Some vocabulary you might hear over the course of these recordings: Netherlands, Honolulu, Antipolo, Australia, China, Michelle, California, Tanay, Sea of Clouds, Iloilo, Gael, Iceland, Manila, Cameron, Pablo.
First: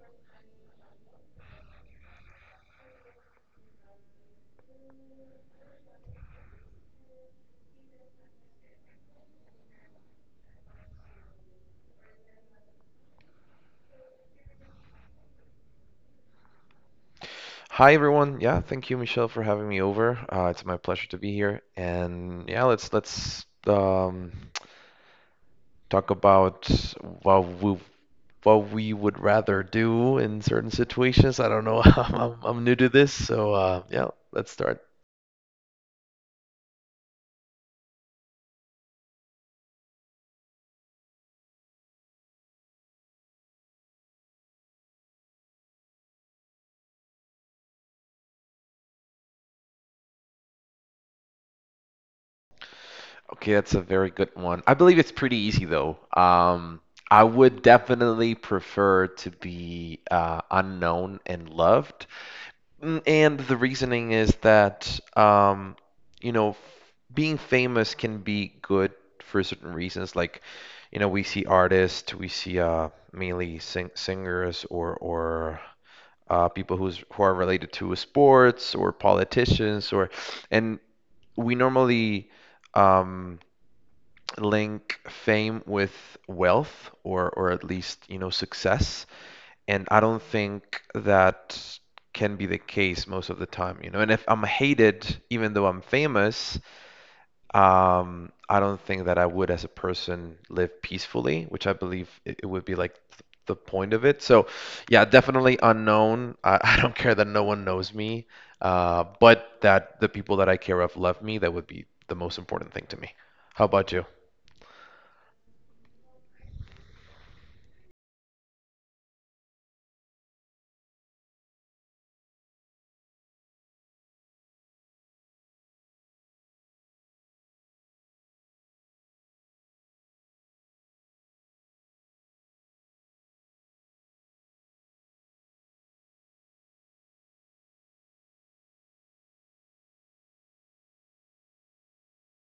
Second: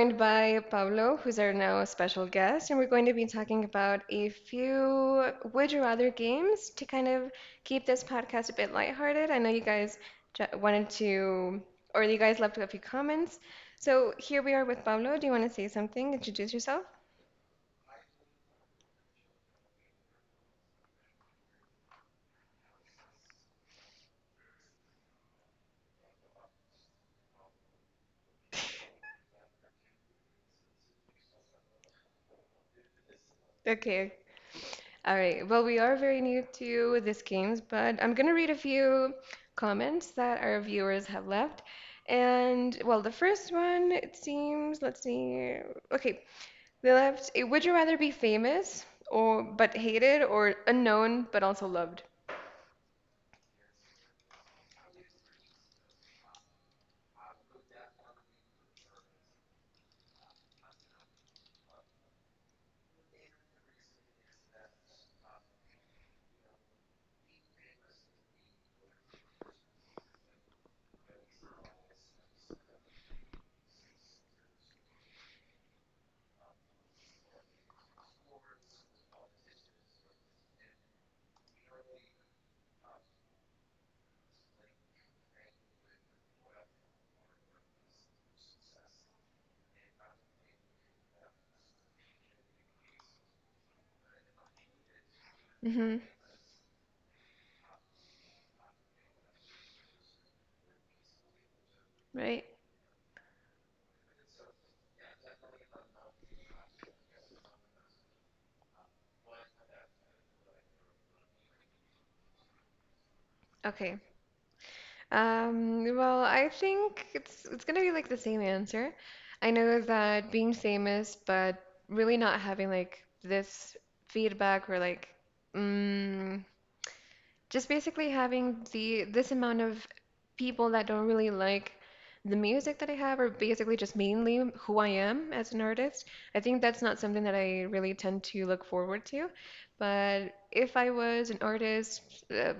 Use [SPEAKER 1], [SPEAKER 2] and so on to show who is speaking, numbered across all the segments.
[SPEAKER 1] joined by Pablo, who's our now special guest, and we're going to be talking about a few would you rather games to kind of keep this podcast a bit lighthearted. I know you guys wanted to, or you guys left a few comments. So, here we are with Pablo. Do you want to say something? Introduce yourself?
[SPEAKER 2] Hi everyone. Yeah, thank you, Michelle, for having me over. It's my pleasure to be here. And yeah, let's talk about what we what we would rather do in certain situations. I don't know. I'm new to this, so yeah,
[SPEAKER 1] Okay,
[SPEAKER 2] let's start.
[SPEAKER 1] all right. Well, we are very new to these games, but I'm going to read a few comments that our viewers have left. And, well, the first one, it seems, let's see. Okay. They left a would you rather be famous or but hated or unknown but also loved?
[SPEAKER 2] Okay, that's a very good one. I believe it's pretty easy though. I would definitely prefer to be unknown and loved. Mm. And the reasoning is that, you know, being famous can be good for certain reasons. Like, you know, we see artists, we see mainly singers or people who are related to sports or politicians, or and we normally, um, link fame with wealth, or at least, you know, success. And I don't think that can be the case most of the time, you know. And if I'm hated, even though I'm
[SPEAKER 1] Hmm.
[SPEAKER 2] famous, I don't think that I would, as a person, live peacefully, which I believe it,
[SPEAKER 1] Right?
[SPEAKER 2] it would be like th the point of it. So yeah, definitely unknown. I, I don't care that no one knows me, but that the people that I care of love me, that would be the most important thing to me. How about
[SPEAKER 1] Okay.
[SPEAKER 2] you?
[SPEAKER 1] Well, I think it's gonna be like the same answer. I know that being famous, but really not having like this feedback or like mm, just basically having the this amount of people that don't really like the music that I have or basically just mainly who I am as an artist. I think that's not something that I really tend to look forward to. But if I was an artist, uh,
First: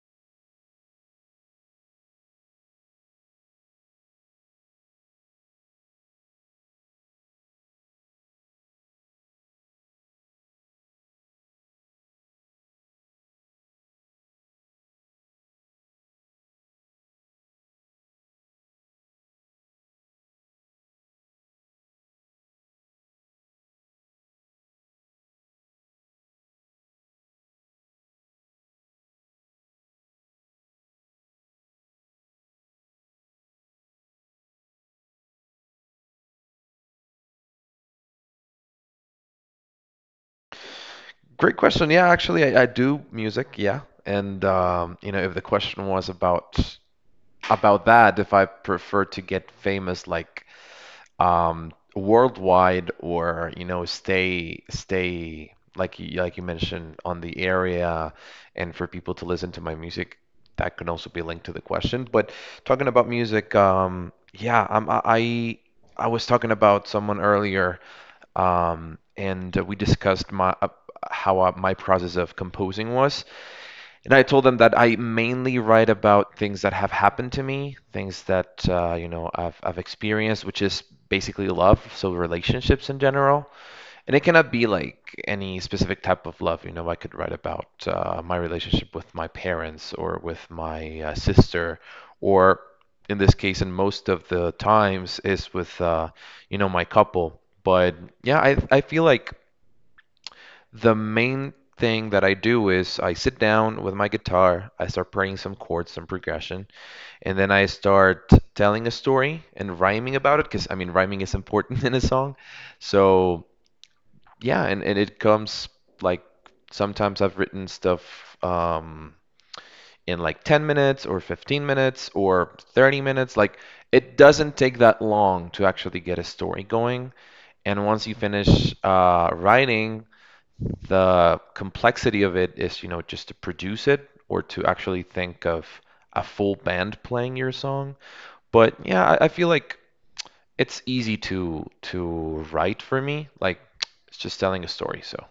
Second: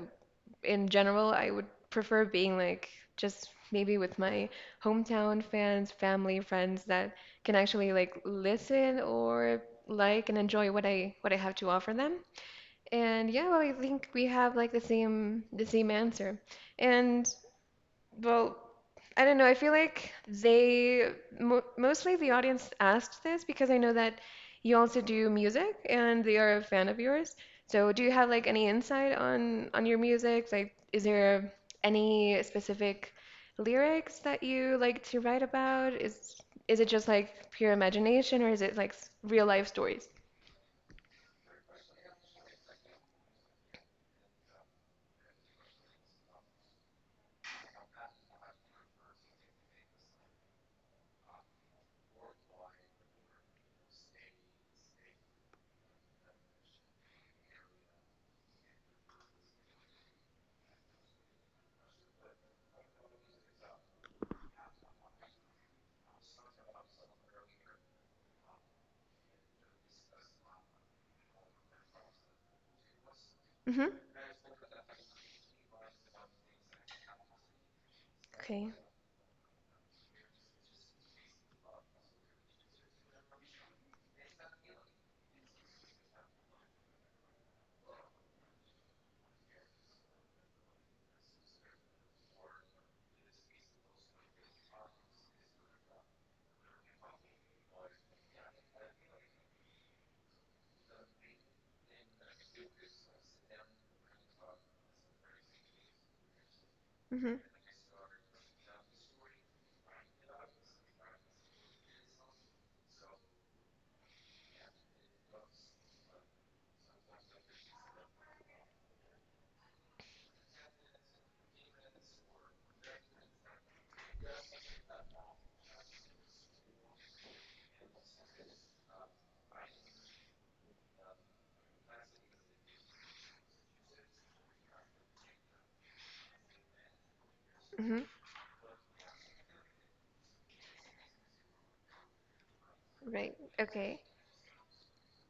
[SPEAKER 1] in general, I would prefer being like just maybe with my hometown fans, family, friends that can actually like listen or like and enjoy what I have to offer them. And yeah, well, I think we have like the same answer. And well, I don't know. I feel like they mo mostly the audience asked this because I know that you also do music and they are a fan of yours. So, do you have like any insight on your music? Like, is there any specific lyrics that you like to write about? Is it just like pure imagination or is it like real life stories?
[SPEAKER 2] Great question. Yeah, actually, I do music. Yeah. And, you know, if the question was about that if I prefer to get famous like worldwide, or you know stay like you, like you mentioned, on the area, and for people to listen to my music, that can also be linked to the question. But talking about music, yeah, I'm, I was talking about someone earlier, and we discussed my how my process of composing was.
[SPEAKER 1] Mm-hmm.
[SPEAKER 2] And I told them that I mainly write about things that have happened to me, things that
[SPEAKER 1] Okay.
[SPEAKER 2] you know, I've experienced, which is basically love, so relationships in general. And it cannot be like any specific type of love. You know, I could write about my relationship with my parents or with my sister, or in this case, and most of the times is with you know, my couple. But yeah, I feel like the main thing that I do is I sit down with my guitar, I start playing some chords, some progression,
[SPEAKER 1] Mm-hmm.
[SPEAKER 2] and then I start telling a story and rhyming about it, because I mean rhyming is important in a song. So yeah, and it comes like sometimes I've written stuff um in like 10 minutes or 15 minutes or 30 minutes. Like it doesn't take that long to actually get a story going. And once you finish writing, the complexity of it is, you know, just to produce it, or to actually think of a full band playing your song.
[SPEAKER 1] Mm-hmm.
[SPEAKER 2] But yeah, I feel like it's easy to write for me.
[SPEAKER 1] Right.
[SPEAKER 2] Like
[SPEAKER 1] Okay.
[SPEAKER 2] it's just telling a story, so.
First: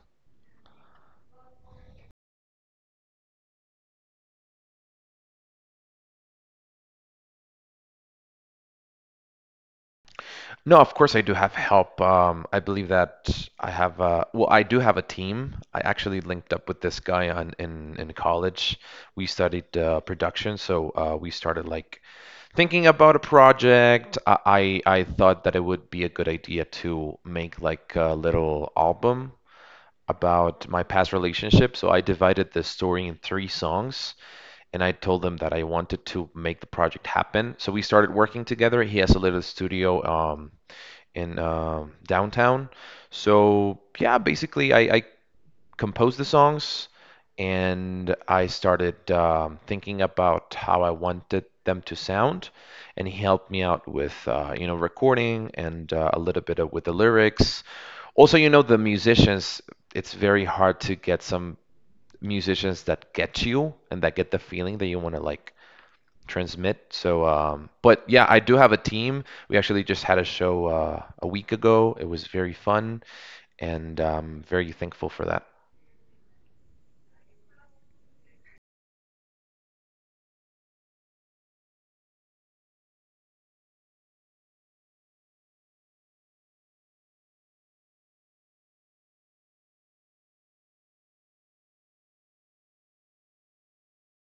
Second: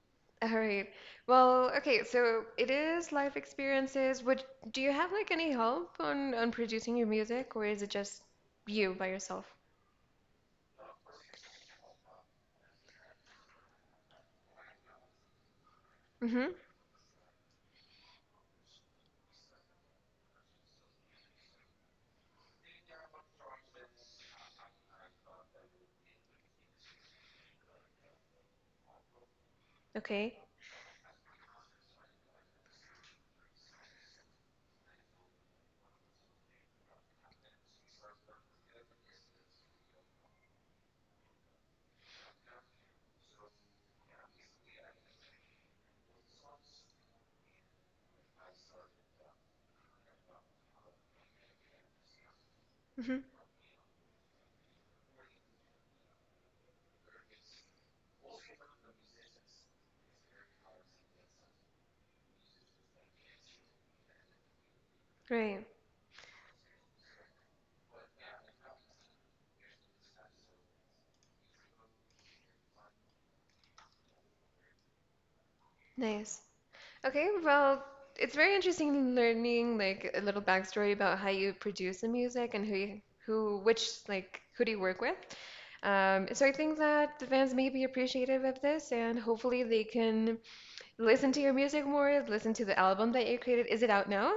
[SPEAKER 1] All right. Well, okay, so it is life experiences. Would Do you have like any help on producing your music or is it just you by yourself?
[SPEAKER 2] No, of course I do have help. I believe that I have well, I do have a team. I actually
[SPEAKER 1] Mm-hmm.
[SPEAKER 2] linked up with this guy on in college. We studied production, so we started like thinking about a project. I thought that it would be a good idea to make like a little album
[SPEAKER 1] Okay.
[SPEAKER 2] about my past relationship. So I divided the story in three songs, and I told them that I wanted to make the project happen. So we started working together. He has a little studio in downtown. So yeah, basically, I composed the songs and I started, thinking about how I wanted them to sound, and he
[SPEAKER 1] Mm-hmm.
[SPEAKER 2] helped me out with you know, recording and a little bit of, with the lyrics. Also, you know, the musicians, it's very hard to get some musicians that get you and that get the feeling that you want to like
[SPEAKER 1] Great.
[SPEAKER 2] transmit. So, but yeah, I do have a team. We actually just had a show a week ago. It was very fun, and very thankful for that.
[SPEAKER 1] Nice. Okay, well, it's very interesting learning like a little backstory about how you produce the music and who which like who do you work with? So I think that the fans may be appreciative of this, and hopefully they can listen to your music more, listen to the album that you created. Is it out now?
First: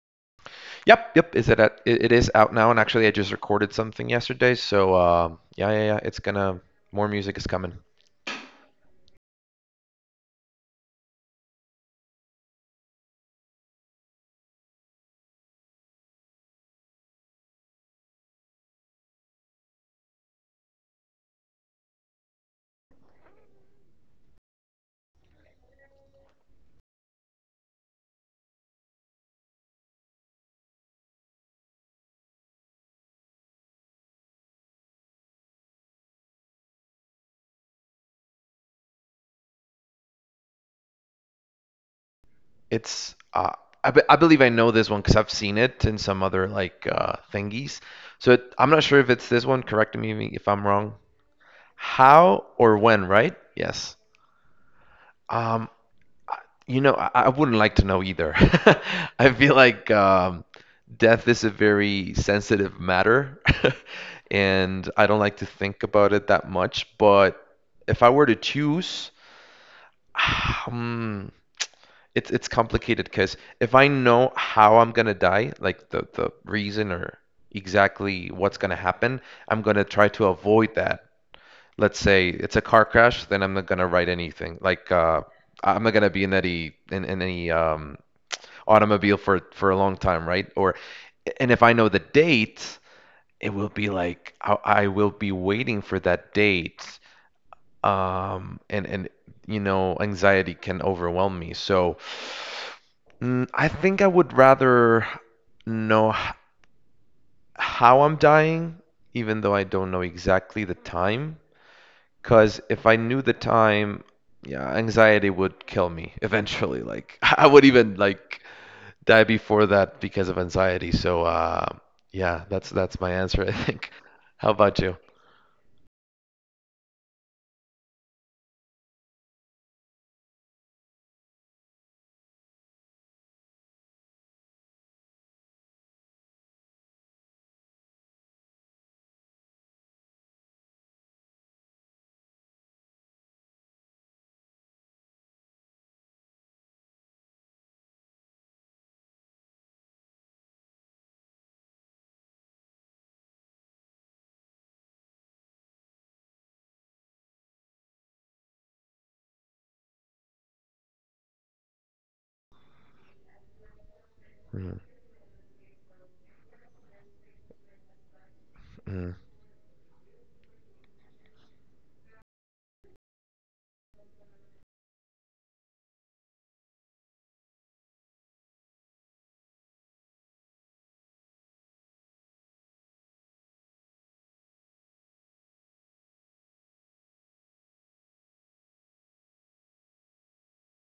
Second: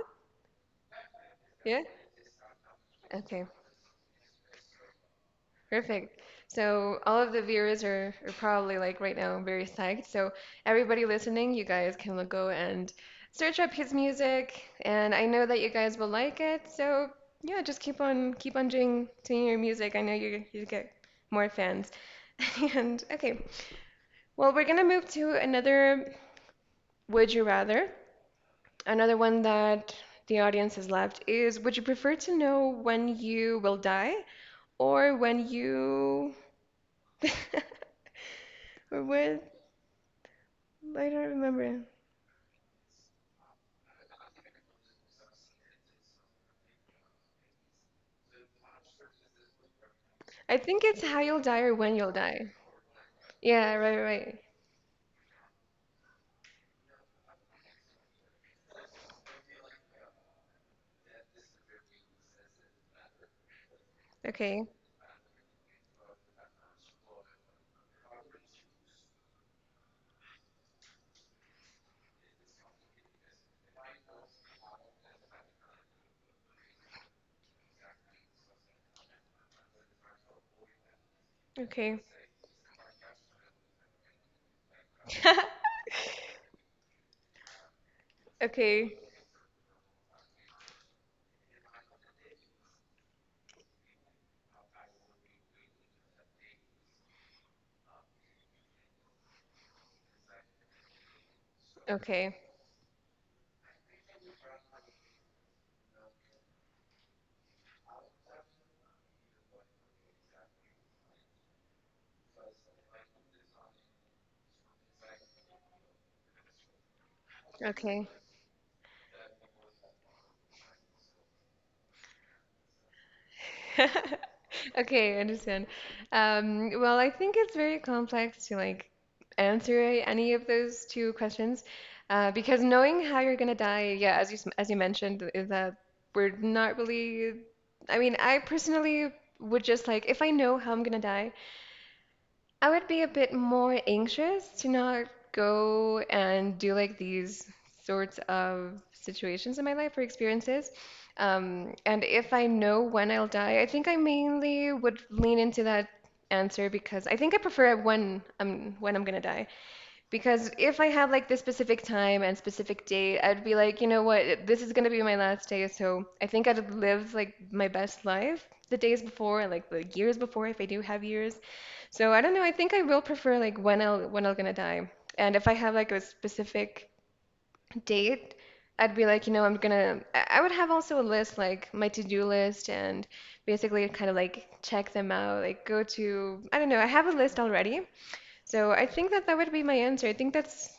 [SPEAKER 2] Yep, yep. Is it
[SPEAKER 1] Yeah?
[SPEAKER 2] at, it is out now, and actually, I just
[SPEAKER 1] Okay,
[SPEAKER 2] recorded something yesterday. So, yeah, yeah, yeah. It's
[SPEAKER 1] perfect.
[SPEAKER 2] gonna,
[SPEAKER 1] So
[SPEAKER 2] more
[SPEAKER 1] all of
[SPEAKER 2] music
[SPEAKER 1] the
[SPEAKER 2] is coming.
[SPEAKER 1] viewers are probably like right now very psyched. So everybody listening, you guys can go and search up his music, and I know that you guys will like it. So yeah, just keep on doing your music. I know you get more fans. And okay, well we're gonna move to another Would You Rather. Another one that the audience has left is would you prefer to know when you will die? Or when you or when I don't remember.
[SPEAKER 2] It's I believe I know this one because I've seen it in some other like thingies. So it, I'm not sure if it's this one. Correct me if
[SPEAKER 1] I
[SPEAKER 2] I'm
[SPEAKER 1] think
[SPEAKER 2] wrong.
[SPEAKER 1] it's how you'll die or when you'll
[SPEAKER 2] How
[SPEAKER 1] die.
[SPEAKER 2] or when, right?
[SPEAKER 1] Yeah, right,
[SPEAKER 2] Yes.
[SPEAKER 1] right. right.
[SPEAKER 2] Um, You know, I wouldn't like to know either. I feel like, death is a very sensitive matter,
[SPEAKER 1] Okay.
[SPEAKER 2] and I don't like to think about it that much. But if I were to choose, um, it's complicated because if I know how I'm gonna die, like the reason or exactly what's gonna happen, I'm gonna try to avoid that. Let's
[SPEAKER 1] Okay.
[SPEAKER 2] say it's a car crash, then I'm not gonna write anything. Like I'm not gonna be in any in any
[SPEAKER 1] Okay.
[SPEAKER 2] automobile for a long time, right? Or and if I know the date, it will be like I will be waiting for that date. And you know, anxiety can overwhelm me. So
[SPEAKER 1] Okay.
[SPEAKER 2] mm, I think I would rather know how I'm dying, even though I don't know exactly the time. Because if I knew the time, yeah, anxiety would kill me eventually. Like I would even
[SPEAKER 1] Okay.
[SPEAKER 2] like die before that because of anxiety. So yeah, that's my answer, I think. How about you?
[SPEAKER 1] Okay, I understand. Well, I think it's very complex to like answer any of those two questions because knowing how you're gonna die, yeah, as you as you mentioned, is that we're not really. I mean, I personally would just like if I know how I'm gonna die, I would be a bit more anxious to not go and do like these sorts of situations in my life or experiences. And if I know when I'll die, I think I mainly would lean into that answer because I think I prefer when I'm gonna die. Because if I had like this specific time and specific date, I'd be like, you know what, this is
[SPEAKER 2] Mm,
[SPEAKER 1] gonna be my last day, so I think I'd live like my best life the days
[SPEAKER 2] mm.
[SPEAKER 1] before and like the years before if I do have years. So I don't know. I think I will prefer like when I'll when I'm gonna die. And if I have like a specific date, I'd be like, you know, I'm gonna. I would have also a list like my to-do list and basically kind of like check them out. Like go to. I don't know. I have a list already. So I think that that would be my answer. I think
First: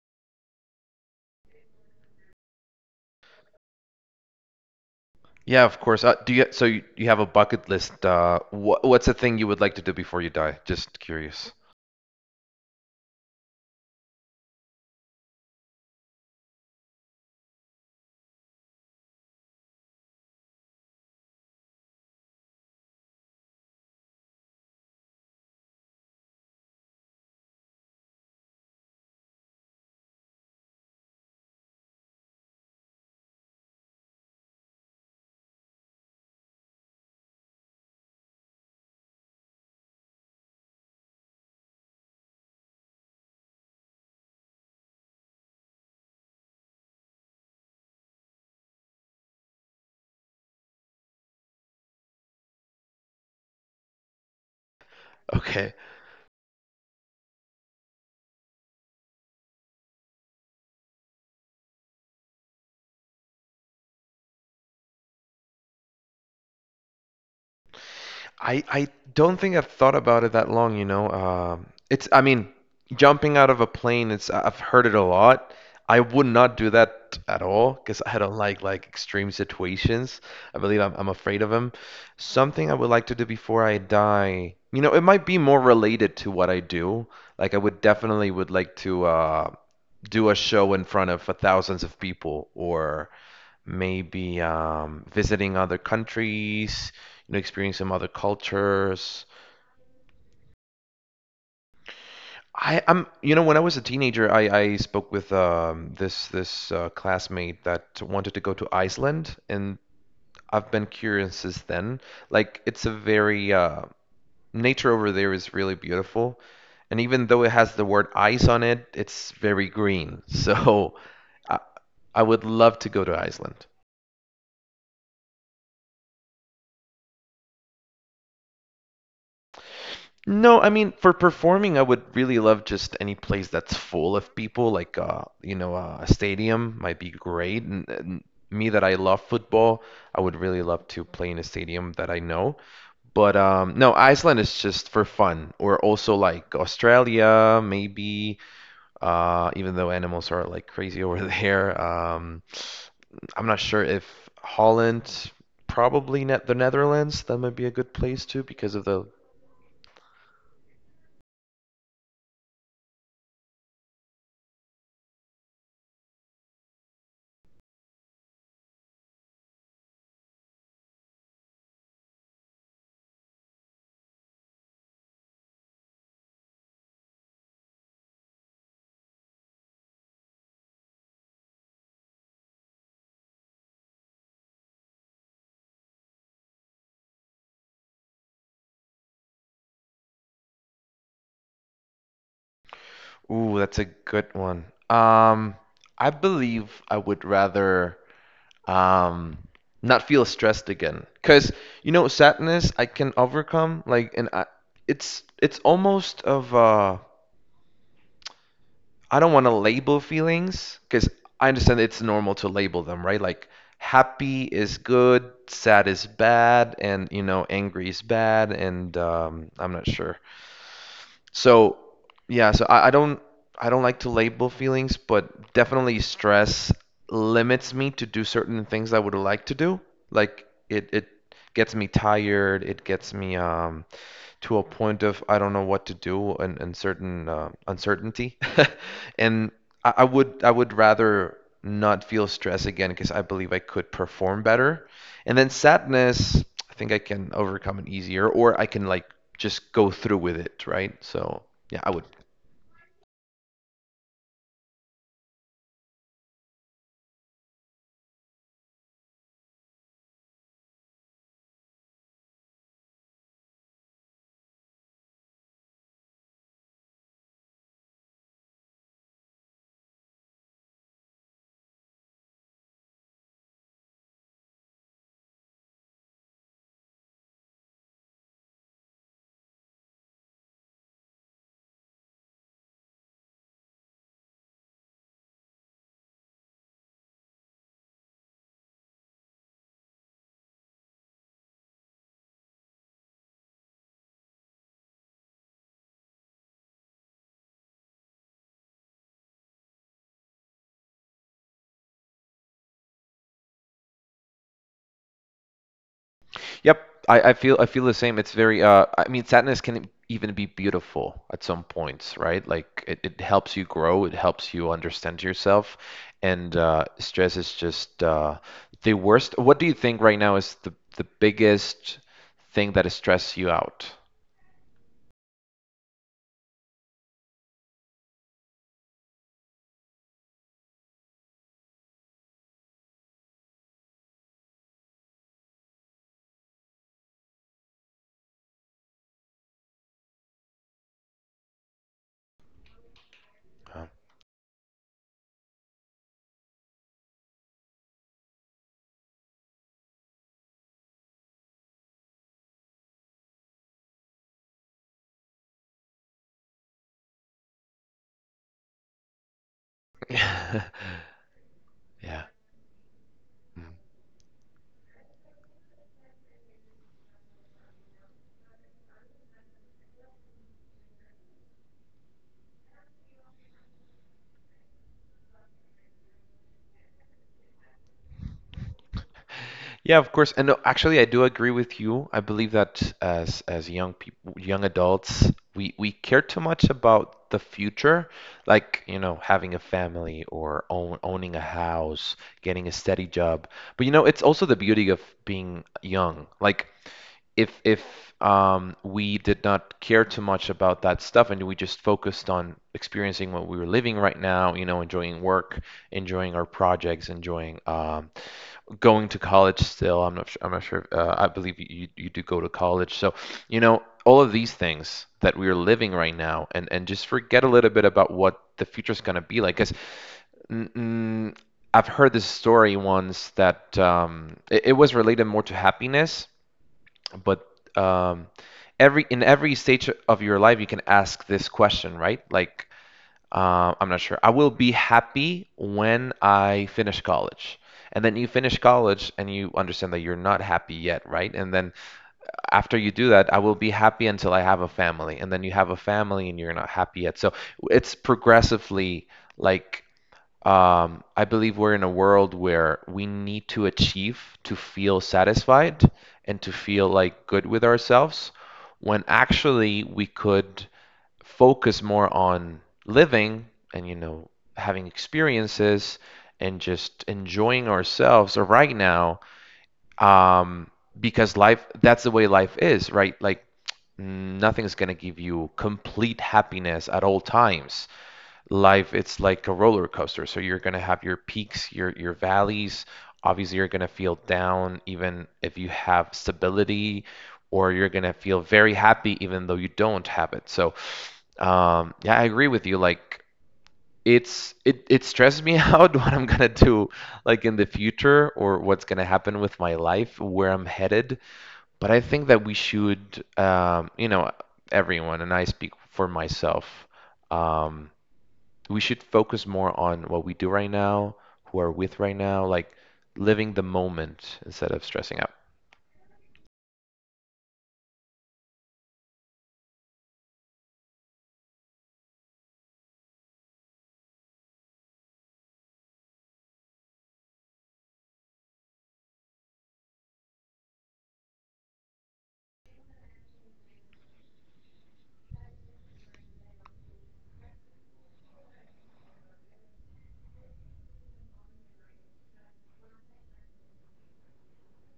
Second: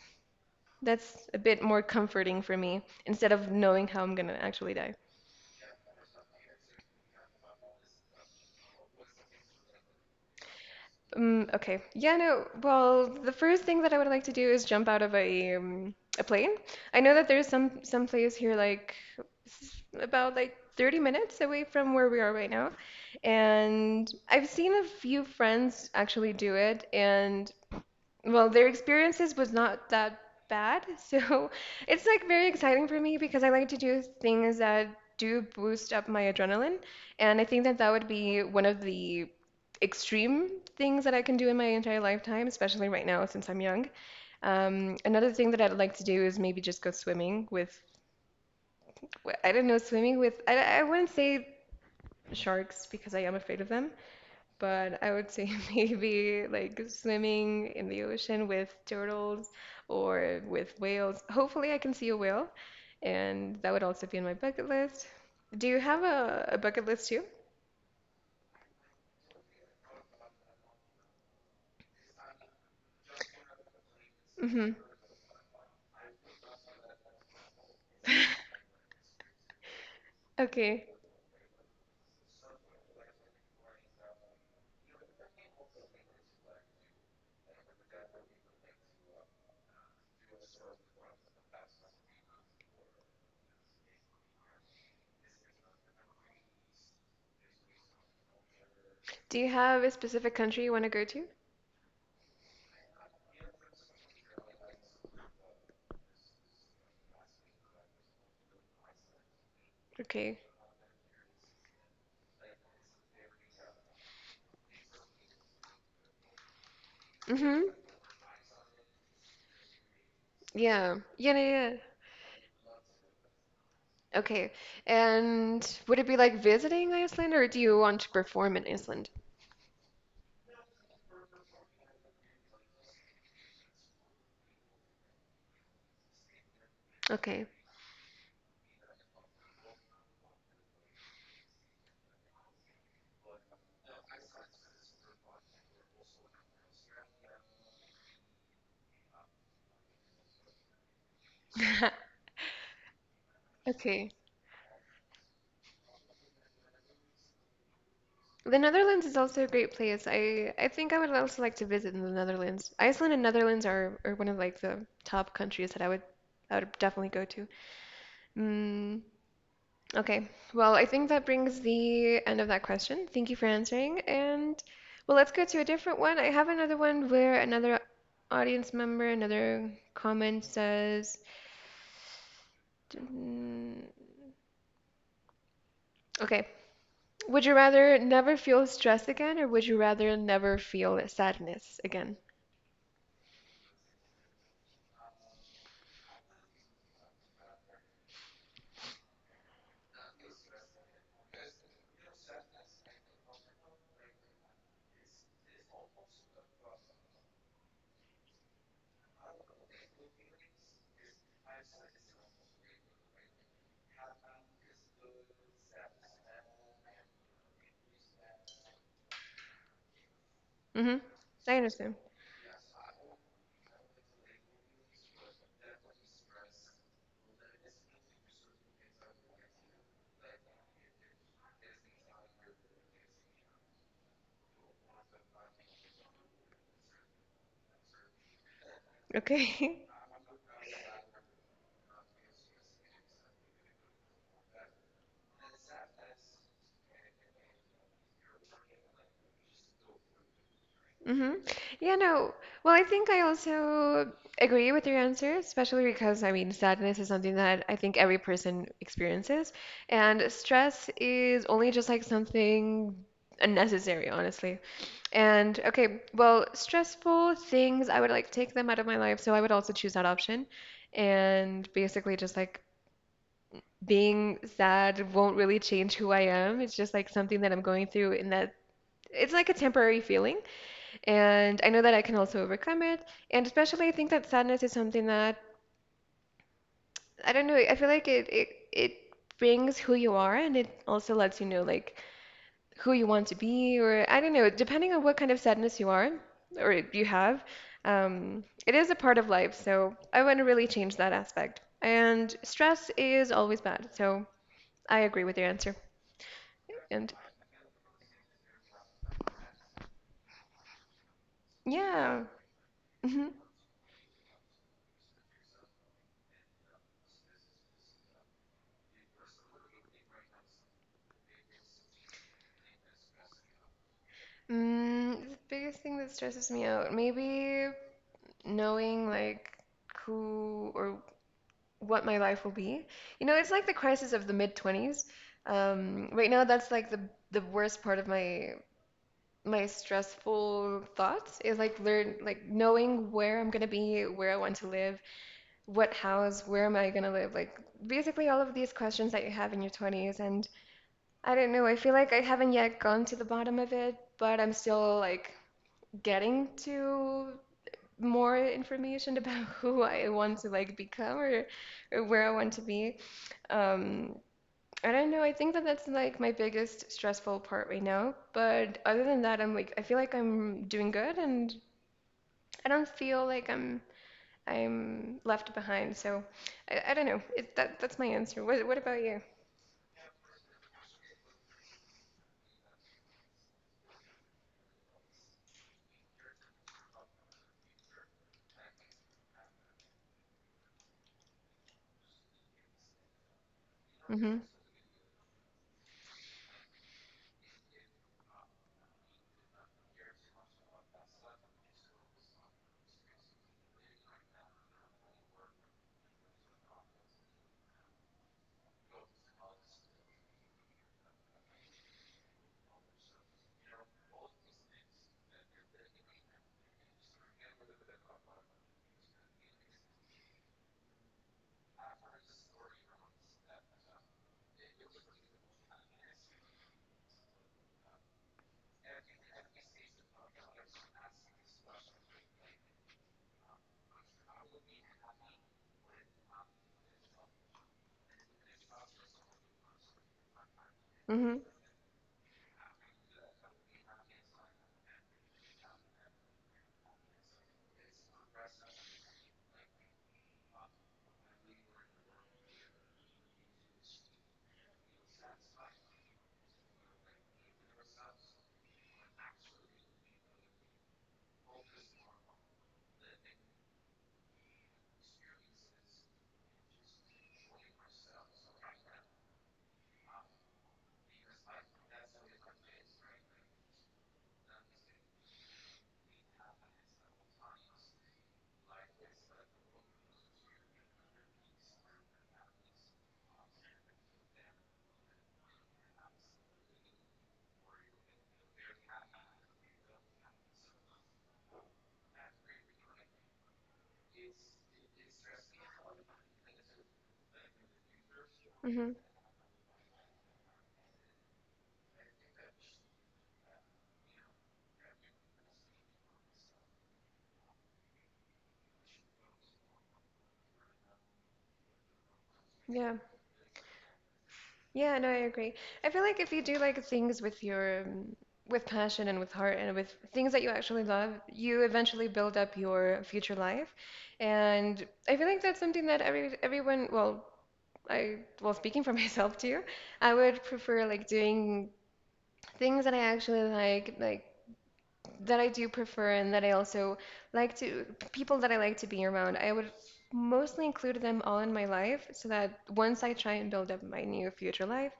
[SPEAKER 1] that's a bit more comforting for me instead of knowing how I'm gonna actually die.
[SPEAKER 2] Yeah, of course. Do you, so you have a bucket list? What what's the thing you would like to do before you die? Just curious.
[SPEAKER 1] Okay. Yeah, no. Well, the first thing that I would like to do is jump out of a plane. I know that there's some place here like about like 30 minutes away from where we are right now. And I've seen a few friends actually do it, and well, their experiences was not that bad. So it's like very exciting for me because I like to do things that do boost up my adrenaline. And I think that that would be one of the extreme things that I can do in my entire lifetime, especially right now since I'm young. Another thing that I'd like to do is maybe just go swimming with, I don't know, swimming with, I wouldn't say sharks because I am afraid of them, but I would say
[SPEAKER 2] Okay.
[SPEAKER 1] maybe like swimming in the ocean with turtles or with whales. Hopefully, I can see a whale, and that would also be on my bucket list. Do you have a bucket list too?
[SPEAKER 2] I don't think I've thought about it that long, you know. It's I mean, jumping out of a plane, it's I've
[SPEAKER 1] Hmm.
[SPEAKER 2] heard it a lot. I would not do that at all because I don't like extreme situations. I believe
[SPEAKER 1] Okay.
[SPEAKER 2] I'm afraid of them. Something I would like to do before I die. You know, it might be more related to what I do. Like I would definitely would like to do a show in front of thousands of people, or maybe visiting other countries, you know, experiencing other cultures.
[SPEAKER 1] Do you have a specific country you want to go to?
[SPEAKER 2] You know, when I was a teenager, I spoke with this classmate that wanted to go to Iceland, and
[SPEAKER 1] Okay.
[SPEAKER 2] I've been curious since then. Like, it's a very, nature over there is really beautiful, and even though it
[SPEAKER 1] Mm-hmm.
[SPEAKER 2] has the word ice on it, it's very green. So, I,
[SPEAKER 1] Yeah.
[SPEAKER 2] I would love to go to Iceland.
[SPEAKER 1] Okay. And would it be like visiting Iceland or do you want to perform in Iceland?
[SPEAKER 2] No, I mean for performing, I would really love just any place that's full of people, like you know, a stadium might be
[SPEAKER 1] Okay.
[SPEAKER 2] great. And me that I love football, I would really love to play in a stadium that I know. But no, Iceland is just for fun, or also like Australia, maybe. Even though animals are like crazy over there, I'm not sure if
[SPEAKER 1] Okay.
[SPEAKER 2] Holland, probably net the Netherlands, that might be a good place too
[SPEAKER 1] The
[SPEAKER 2] because of
[SPEAKER 1] Netherlands
[SPEAKER 2] the
[SPEAKER 1] is also a great place. I think I would also like to visit in the Netherlands. Iceland and Netherlands are one of like the top countries that I would definitely go to. Mm, okay. Well, I think that brings the end of that question. Thank you for answering. And well, let's go to a different one. I have another one where another audience member, another comment says, mm, okay. Would you rather never feel stress again, or would you rather never feel sadness again?
[SPEAKER 2] Ooh, that's a good one. Um, I believe I would rather um not feel stressed again. 'Cause you know, sadness I can overcome like and I, it's almost of I don't want to label feelings, 'cause I understand it's normal to label them, right? Like happy is good, sad is bad, and you know, angry is bad, and I'm not sure.
[SPEAKER 1] Mm-hmm. I
[SPEAKER 2] So
[SPEAKER 1] understand.
[SPEAKER 2] yeah, so I don't like to label feelings, but definitely stress limits me to do certain things I would like to do. Like it gets me tired, it gets me to a point of I don't know what to do, and certain uncertainty. And
[SPEAKER 1] Okay.
[SPEAKER 2] I would rather not feel stress again, because I believe I could perform better. And then sadness, I think I can overcome it easier, or I can like just go through with it, right?
[SPEAKER 1] Mm-hmm.
[SPEAKER 2] So yeah, I
[SPEAKER 1] Yeah,
[SPEAKER 2] would.
[SPEAKER 1] no. Well, I think I also agree with your answer, especially because I mean, sadness is something that I think every person experiences, and stress is only just like something unnecessary, honestly. And okay, well, stressful things, I would like take them out of my life, so I would also choose that option. And basically, just like being sad won't really change who I am. It's just like something that I'm going through in that it's like a temporary feeling, and I know that I can also overcome it. And especially, I think that sadness is something that I don't know. I feel like it brings who you are, and it also lets you know like who you want to be, or I don't know, depending on what kind of sadness you are or you have. It is a part of life, so I want to really change that aspect. And stress is always bad, so I agree with your answer.
[SPEAKER 2] Yep,
[SPEAKER 1] And
[SPEAKER 2] I feel the same. It's very I mean sadness can even be beautiful at some points,
[SPEAKER 1] yeah.
[SPEAKER 2] right? Like it
[SPEAKER 1] Mm-hmm.
[SPEAKER 2] helps you grow, it helps you understand yourself, and stress is just the worst. What do you think right now is the biggest thing that stress you out?
[SPEAKER 1] Mm, the biggest thing that stresses me out, maybe knowing like who or what my life will be. You know, it's like the crisis of the mid 20's. Right now, that's like the worst part of my stressful thoughts is like learn like knowing where I'm gonna be, where I want to live, what house, where am I gonna live, like basically all of these questions that you have in your 20's. And I don't know, I feel like I haven't yet gone to the bottom of it, but I'm still like getting to more information about who I want to
[SPEAKER 2] Uh,
[SPEAKER 1] like become or
[SPEAKER 2] Yeah.
[SPEAKER 1] where I want to be.
[SPEAKER 2] Mm.
[SPEAKER 1] Um, I don't know. I think that that's like my biggest stressful part right now. But other than that, I'm like I feel like I'm doing good, and I don't feel like I'm left behind. So I don't know. That that's my answer. What about you?
[SPEAKER 2] Yeah, of course. And no, actually, I do agree with you. I believe that as young people, young adults, we care too much about the future, like, you know, having a family or owning a house, getting a steady job. But you know, it's
[SPEAKER 1] Mm-hmm.
[SPEAKER 2] also the beauty of being young. Like if we did not care too much about that stuff, and we just focused on experiencing what we were living right now, you know, enjoying work, enjoying our projects, enjoying going to college still. I'm not sure. I believe you do go to college. So you know all of these things that we are living right now, and just forget a little bit about what the future is gonna be like. Cause mm, mm, I've heard this story once that it was related more to happiness, but um, every in every stage of your life you can ask this question, right? Like I'm not sure. I will be happy when I finish college. And then you finish college and you understand that you're not happy yet,
[SPEAKER 1] Mm-hmm.
[SPEAKER 2] right? And then after you do that, I will be happy until I have a family. And then you have a family and you're not happy yet. So it's progressively, like I believe we're in a world where we need to achieve, to feel satisfied and to feel like good with ourselves, when actually we could focus more on living and, you know, having experiences and just enjoying ourselves right now, um, because life, that's the way life is, right? Like nothing's going to give you complete happiness at all times. Life, it's like a roller coaster, so you're going to have your peaks, your valleys. Obviously you're going to feel down even if you have stability, or you're going to feel very happy even though you don't have it. So yeah, I agree with you. Like it stresses me out, what I'm going to do, like in the future, or what's
[SPEAKER 1] Mm-hmm.
[SPEAKER 2] going to happen with my life, where I'm headed. But I think that we should, you know, everyone, and I speak for myself, um we should focus more on what we do right now, who are with right now, like
[SPEAKER 1] Yeah.
[SPEAKER 2] living the moment instead of
[SPEAKER 1] Yeah, no,
[SPEAKER 2] stressing
[SPEAKER 1] I
[SPEAKER 2] out.
[SPEAKER 1] agree. I feel like if you do like things with your with passion and with heart and with things that you actually love, you eventually build up your future life. And I feel like that's something that everyone, well, I well, speaking for myself too, I would prefer like doing things that I actually like that I do prefer and that I also like to people that I like to be around. I would mostly include them all in my life so that once I try and build up my new future life,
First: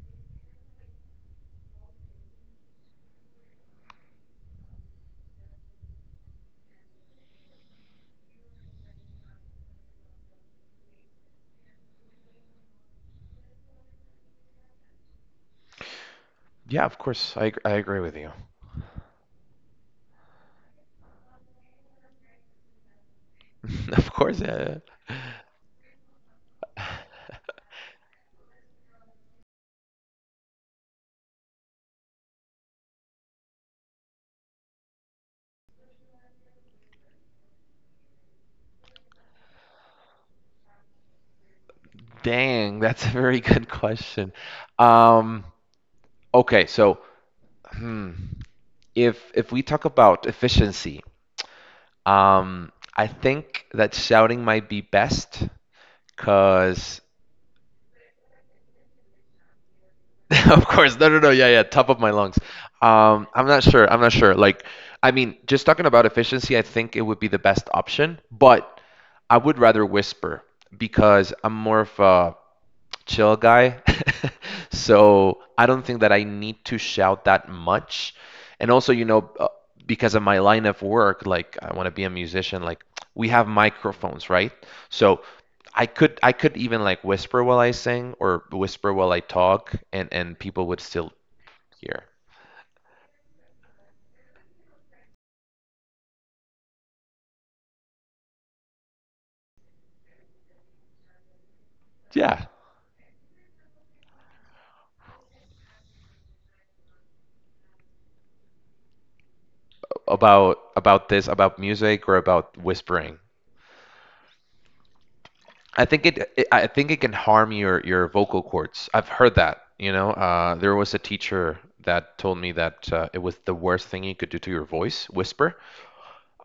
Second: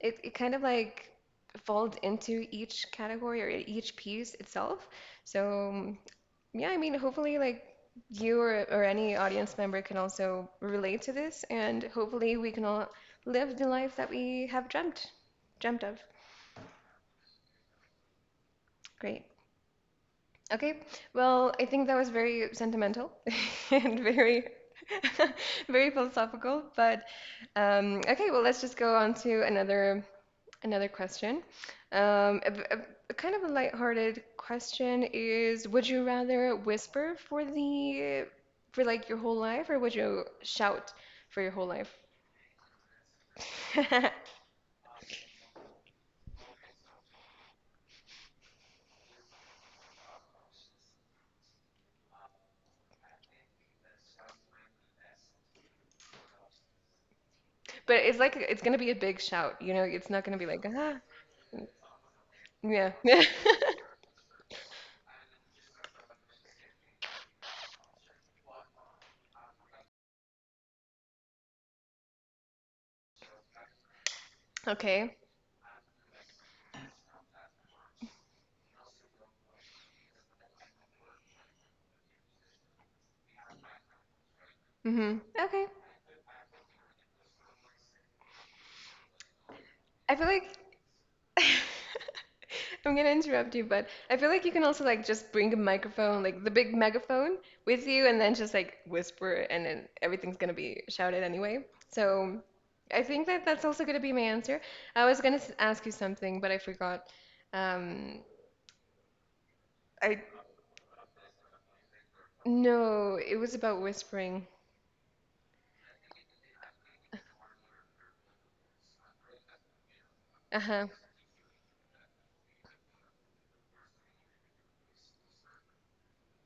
[SPEAKER 1] it kind of like folds into each category or each piece itself. So yeah, I mean, hopefully like you or any audience member can also relate to this, and hopefully we can all live the life that we have dreamt of.
[SPEAKER 2] Yeah, of course. I agree with you.
[SPEAKER 1] Great. Okay. Well, I think that was very sentimental and
[SPEAKER 2] Of course,
[SPEAKER 1] very
[SPEAKER 2] yeah. Yeah.
[SPEAKER 1] very philosophical. But okay, well, let's just go on to another question. A, a kind of a lighthearted question is, would you rather whisper for the for like your whole life, or would you shout for your whole life?
[SPEAKER 2] Dang, that's a very good question. Um, okay, so hmm, if we talk about efficiency, I think that shouting might be best because
[SPEAKER 1] But it's like it's gonna be a big shout, you know, it's not gonna be
[SPEAKER 2] Of
[SPEAKER 1] like, ah,
[SPEAKER 2] course. No, no, no. Yeah, yeah. Top of my lungs.
[SPEAKER 1] yeah.
[SPEAKER 2] I'm not sure. I'm not sure. Like, I mean, just talking about efficiency, I think it would be the best option, but I would rather whisper because I'm more of a chill guy.
[SPEAKER 1] Okay.
[SPEAKER 2] So I don't think that I need to shout that much. And also, you know, because of my line of work, like I want to be a musician, like we have microphones, right?
[SPEAKER 1] Mm-hmm.
[SPEAKER 2] So
[SPEAKER 1] Okay.
[SPEAKER 2] I could even like whisper while I sing, or whisper while I talk, and
[SPEAKER 1] I feel
[SPEAKER 2] and
[SPEAKER 1] like
[SPEAKER 2] people would still hear.
[SPEAKER 1] I'm gonna interrupt you, but I feel like you can also like just bring a microphone, like the big megaphone with you, and then just like whisper and then everything's gonna be shouted anyway. So
[SPEAKER 2] Yeah,
[SPEAKER 1] I think that that's also gonna be my answer. I was gonna ask you something, but I forgot. Um, I
[SPEAKER 2] about this, about music or about
[SPEAKER 1] No,
[SPEAKER 2] whispering.
[SPEAKER 1] it was about whispering.
[SPEAKER 2] I think it can harm your vocal cords. I've heard that, you know. There
[SPEAKER 1] Uh-huh.
[SPEAKER 2] was a teacher that told me that it was the worst thing you could do to your voice, whisper.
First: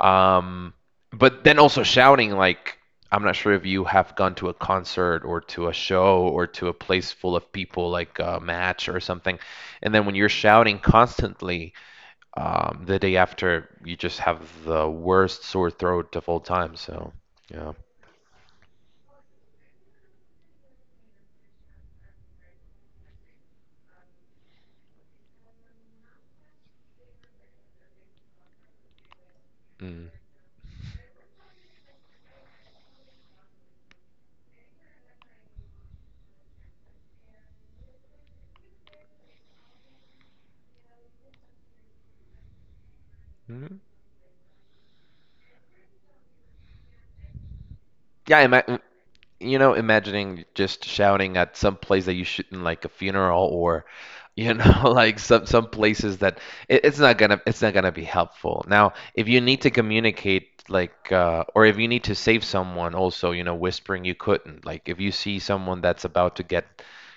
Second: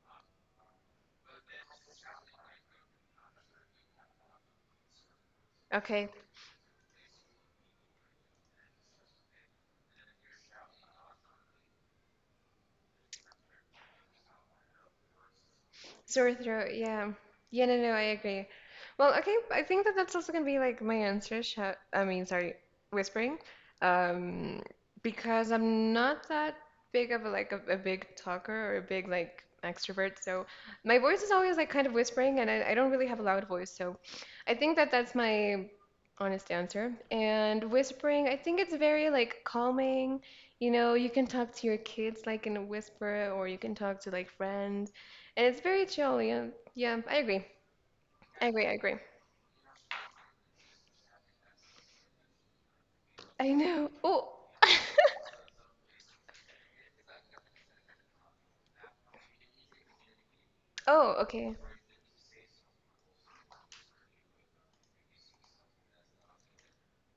[SPEAKER 2] Um, but then also shouting, like I'm not sure if you have gone to a concert, or to a
[SPEAKER 1] Okay.
[SPEAKER 2] show, or to a place full of people, like a match or something, and then when you're shouting constantly, the day after, you just have the worst sore throat of
[SPEAKER 1] Sore
[SPEAKER 2] all
[SPEAKER 1] throat,
[SPEAKER 2] time. So,
[SPEAKER 1] yeah. Yeah,
[SPEAKER 2] yeah.
[SPEAKER 1] no, no, I agree. Well, okay, I think that that's also gonna be like my answer. Shout, I mean, sorry, whispering. Um, because I'm not that big of a like a big talker or a big like extrovert, so my voice is always like kind of whispering, and I don't really have a loud voice, so I think that that's my honest answer. And whispering, I think it's very like calming. You know, you can talk to your kids like in a whisper, or you can
[SPEAKER 2] Mm.
[SPEAKER 1] talk to like friends. It's very chill, yeah. Yeah, I agree.
[SPEAKER 2] Yeah,
[SPEAKER 1] I agree, I agree.
[SPEAKER 2] imagining just shouting at some place that you shouldn't, like a funeral,
[SPEAKER 1] I
[SPEAKER 2] or,
[SPEAKER 1] know. Oh.
[SPEAKER 2] you know, like some places that it's not gonna be helpful. Now, if you need to communicate, like,
[SPEAKER 1] Oh, okay.
[SPEAKER 2] or if you need to save someone, also, you know, whispering you couldn't. Like, if you see someone that's about to get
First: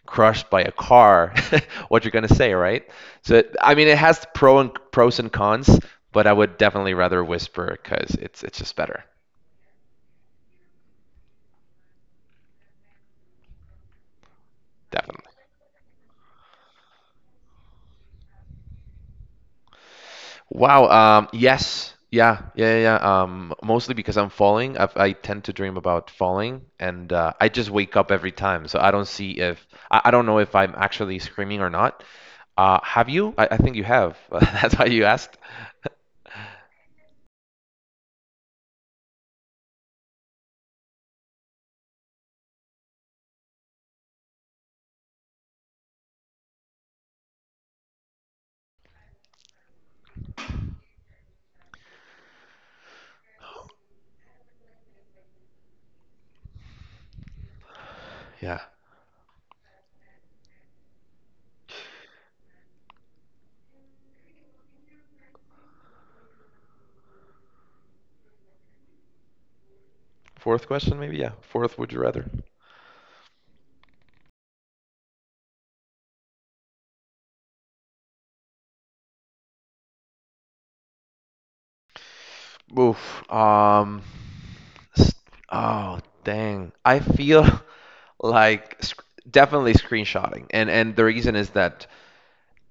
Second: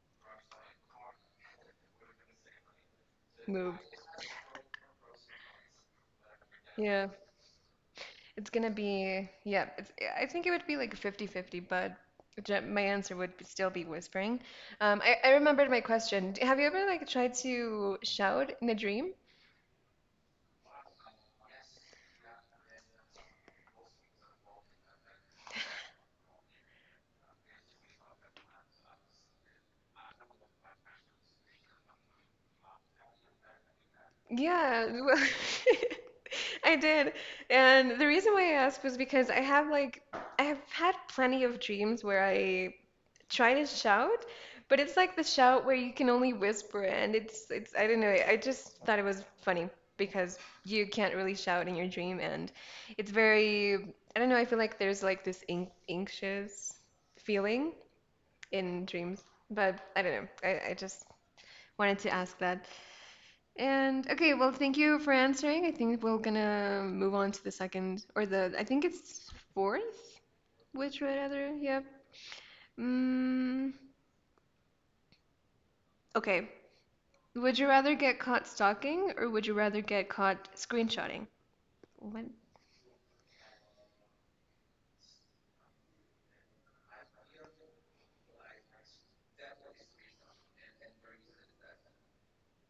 [SPEAKER 2] crushed by a car, what you're gonna say, right? So, I
[SPEAKER 1] Move.
[SPEAKER 2] mean, it has pros and cons, but I would definitely
[SPEAKER 1] Yeah.
[SPEAKER 2] rather whisper because
[SPEAKER 1] It's
[SPEAKER 2] it's
[SPEAKER 1] gonna
[SPEAKER 2] just better.
[SPEAKER 1] be yeah, it's I think it would be like fifty-fifty, but my answer would be still be whispering. I remembered my question. Have you ever like tried to shout in a dream?
[SPEAKER 2] Wow. Yes. Yeah. Yeah. Yeah. Yeah. Mostly because I'm falling. I tend to dream about falling, and I just wake up every time. So I don't see if I don't know if I'm actually screaming or not. Have you? I think you have. That's why
[SPEAKER 1] Yeah,
[SPEAKER 2] you
[SPEAKER 1] well,
[SPEAKER 2] asked.
[SPEAKER 1] I did. And the reason why I asked was because I have like I have had plenty of dreams where I try to shout, but it's like the shout where you can only whisper, and it's I don't know, I just thought it was funny because you can't really shout in your dream, and it's very I don't know, I feel like there's like this an anxious feeling
[SPEAKER 2] Yeah.
[SPEAKER 1] in dreams, but I don't know. I just wanted to ask that. And okay, well, thank you for answering. I think we're gonna move on to the second or the I think it's fourth.
[SPEAKER 2] Fourth question,
[SPEAKER 1] Would you
[SPEAKER 2] maybe. Yeah.
[SPEAKER 1] rather?
[SPEAKER 2] Fourth,
[SPEAKER 1] Yep.
[SPEAKER 2] would you rather?
[SPEAKER 1] Mm, okay. Would you rather get caught stalking, or would you rather get caught screenshotting? What?
[SPEAKER 2] Oof. Um. s- Oh, dang. I feel like sc definitely screenshotting, and the reason is that.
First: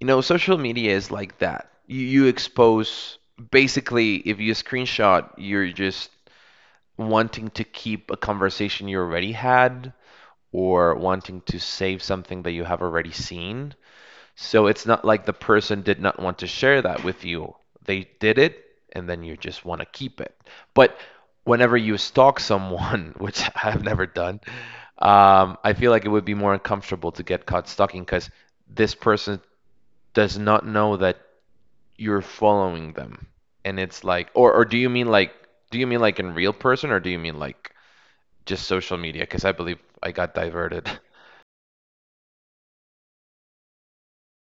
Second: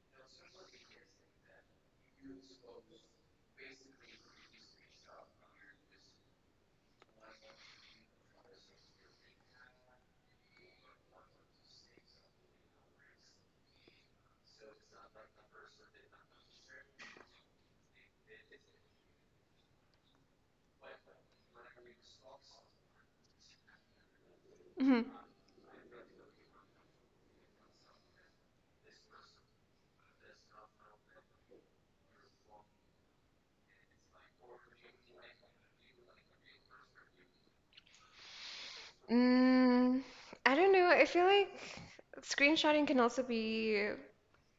[SPEAKER 2] You know, social media is like that. You expose, basically. If you screenshot, you're just wanting to keep a conversation you already had, or wanting to save something that you have already seen. So it's not like the person did not want to share that with you. They did it, and then you just want to keep it. But whenever you stalk someone, which I've never done,
[SPEAKER 1] Mhm.
[SPEAKER 2] I feel like it would be more uncomfortable to get caught stalking, because this person does not know that you're following them. And it's like, or do you mean, like, do you mean like in real person, or do you mean like just social media, because I believe
[SPEAKER 1] Mm,
[SPEAKER 2] I got
[SPEAKER 1] I don't know.
[SPEAKER 2] diverted.
[SPEAKER 1] I feel like screenshotting can also be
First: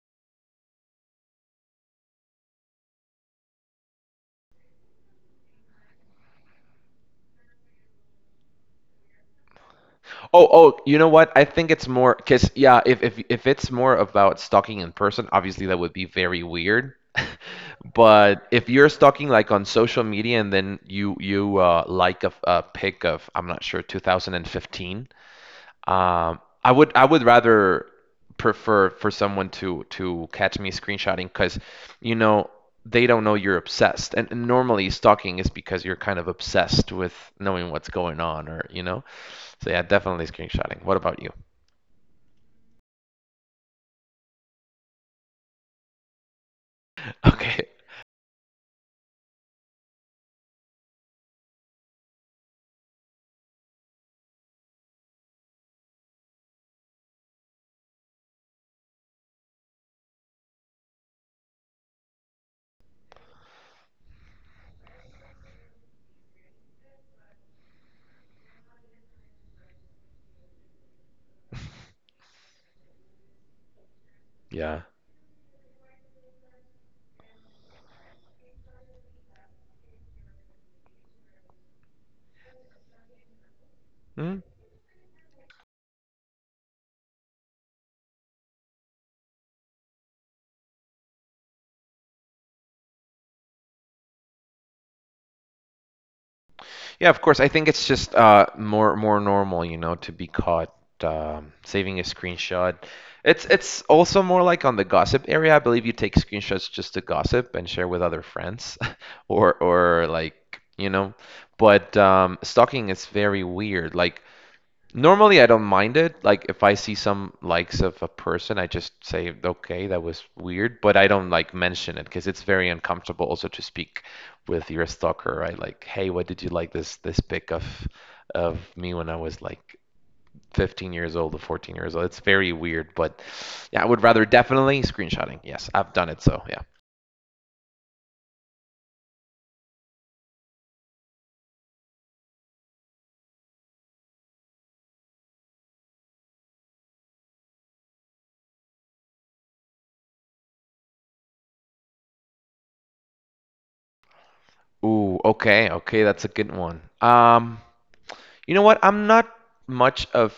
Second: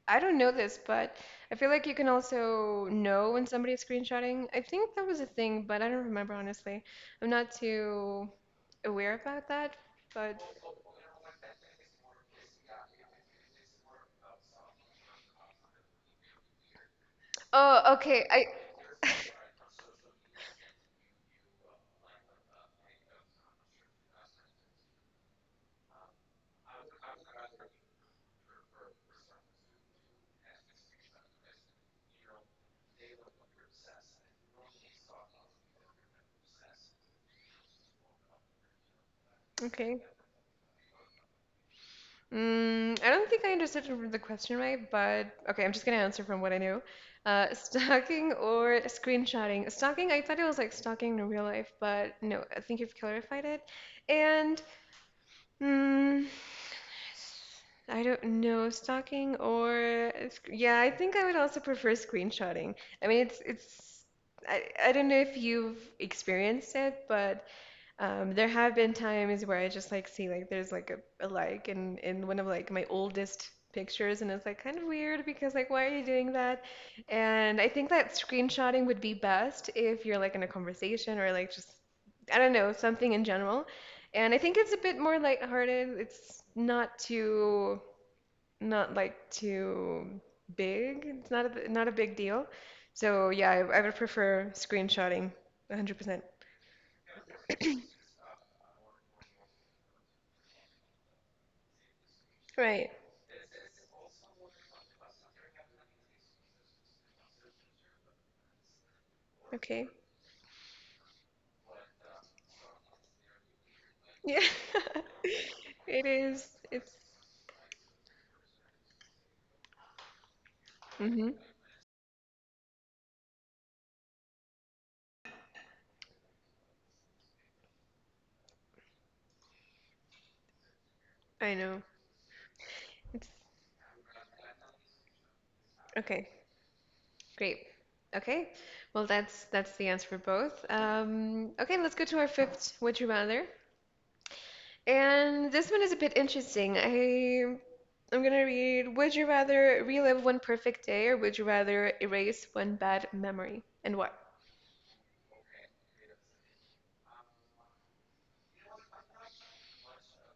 [SPEAKER 1] I don't know this, but I feel like you can also know when somebody's screenshotting. I think that was a thing, but I don't remember honestly. I'm not too aware about that, but
[SPEAKER 2] Oh you know what? I think it's more because, yeah, if it's more about stalking in person, obviously that would be very weird.
[SPEAKER 1] oh, okay. I
[SPEAKER 2] But if you're stalking like on social media, and then you like a pic of, I'm not sure, 2015. I would rather prefer for someone to catch me screenshotting, because, you know, they don't know you're obsessed. And normally stalking is because you're kind of obsessed with knowing what's going on, or, you know. So yeah,
[SPEAKER 1] okay.
[SPEAKER 2] definitely screenshotting. What about you?
[SPEAKER 1] Mm, I don't think I understood the question right, but okay, I'm just gonna answer from what I knew.
[SPEAKER 2] Okay.
[SPEAKER 1] Stalking or screenshotting. Stalking, I thought it was like stalking in real life, but no, I think you've clarified it. And mm, s- I don't know, if stalking or yeah, I think I would also prefer screenshotting. I mean, it's I don't know if you've experienced it, but there have been times where I just like see like there's like a like in one of like my oldest pictures, and it's like kind
[SPEAKER 2] Yeah.
[SPEAKER 1] of weird because like why are you doing that? And I think that screenshotting would be best if you're like in a conversation or like just I don't know, something in general.
[SPEAKER 2] Hmm?
[SPEAKER 1] And I think it's a bit more lighthearted. It's not too not like too big. It's not not a big deal. So yeah, I would prefer screenshotting 100%.
[SPEAKER 2] Yeah, of course. I think it's just more normal, you know, to be caught saving a screenshot.
[SPEAKER 1] Right.
[SPEAKER 2] It's also more like on the gossip area. I believe you take screenshots just to gossip and share with other friends, or
[SPEAKER 1] Okay.
[SPEAKER 2] or like, you know. But stalking is very weird. Like
[SPEAKER 1] Yeah,
[SPEAKER 2] normally, I don't mind
[SPEAKER 1] it
[SPEAKER 2] it. Like
[SPEAKER 1] is.
[SPEAKER 2] if I
[SPEAKER 1] It's.
[SPEAKER 2] see some likes of a person, I just say, "Okay, that was weird," but I don't
[SPEAKER 1] Mm-hmm.
[SPEAKER 2] like mention it because it's very uncomfortable also to speak with your stalker, right? Like, "Hey, what did you like this pic of me when I was like 15 years old or
[SPEAKER 1] I
[SPEAKER 2] 14
[SPEAKER 1] know.
[SPEAKER 2] years old?" It's very weird, but
[SPEAKER 1] It's
[SPEAKER 2] yeah, I would rather definitely screenshotting. Yes, I've done it,
[SPEAKER 1] okay.
[SPEAKER 2] so yeah.
[SPEAKER 1] Great. Okay. Well, that's the answer for both. Okay, let's go to our fifth. Would you rather? And this one is a bit interesting. I I'm gonna read. Would you rather relive one perfect day, or would you rather erase one bad memory, and why?
[SPEAKER 2] Ooh, okay, okay, that's a good one. You know what? I'm not much of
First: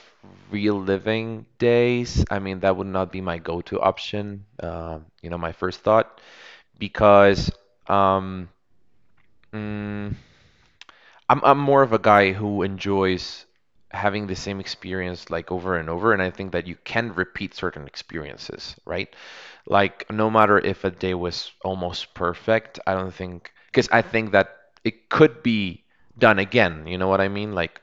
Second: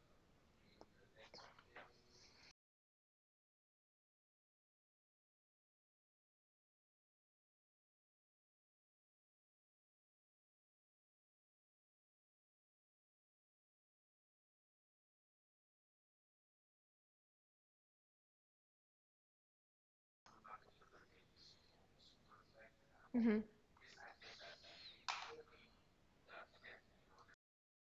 [SPEAKER 2] reliving days. I mean, that would not be my go-to option, you know, my first thought, because um, mm, I'm more of a guy who enjoys having the same experience like over and over, and I think that you can repeat certain experiences, right? Like no matter if a day was almost perfect, I don't
[SPEAKER 1] Mm-hmm.
[SPEAKER 2] think, because I think that it could be done again. You know what I mean? Like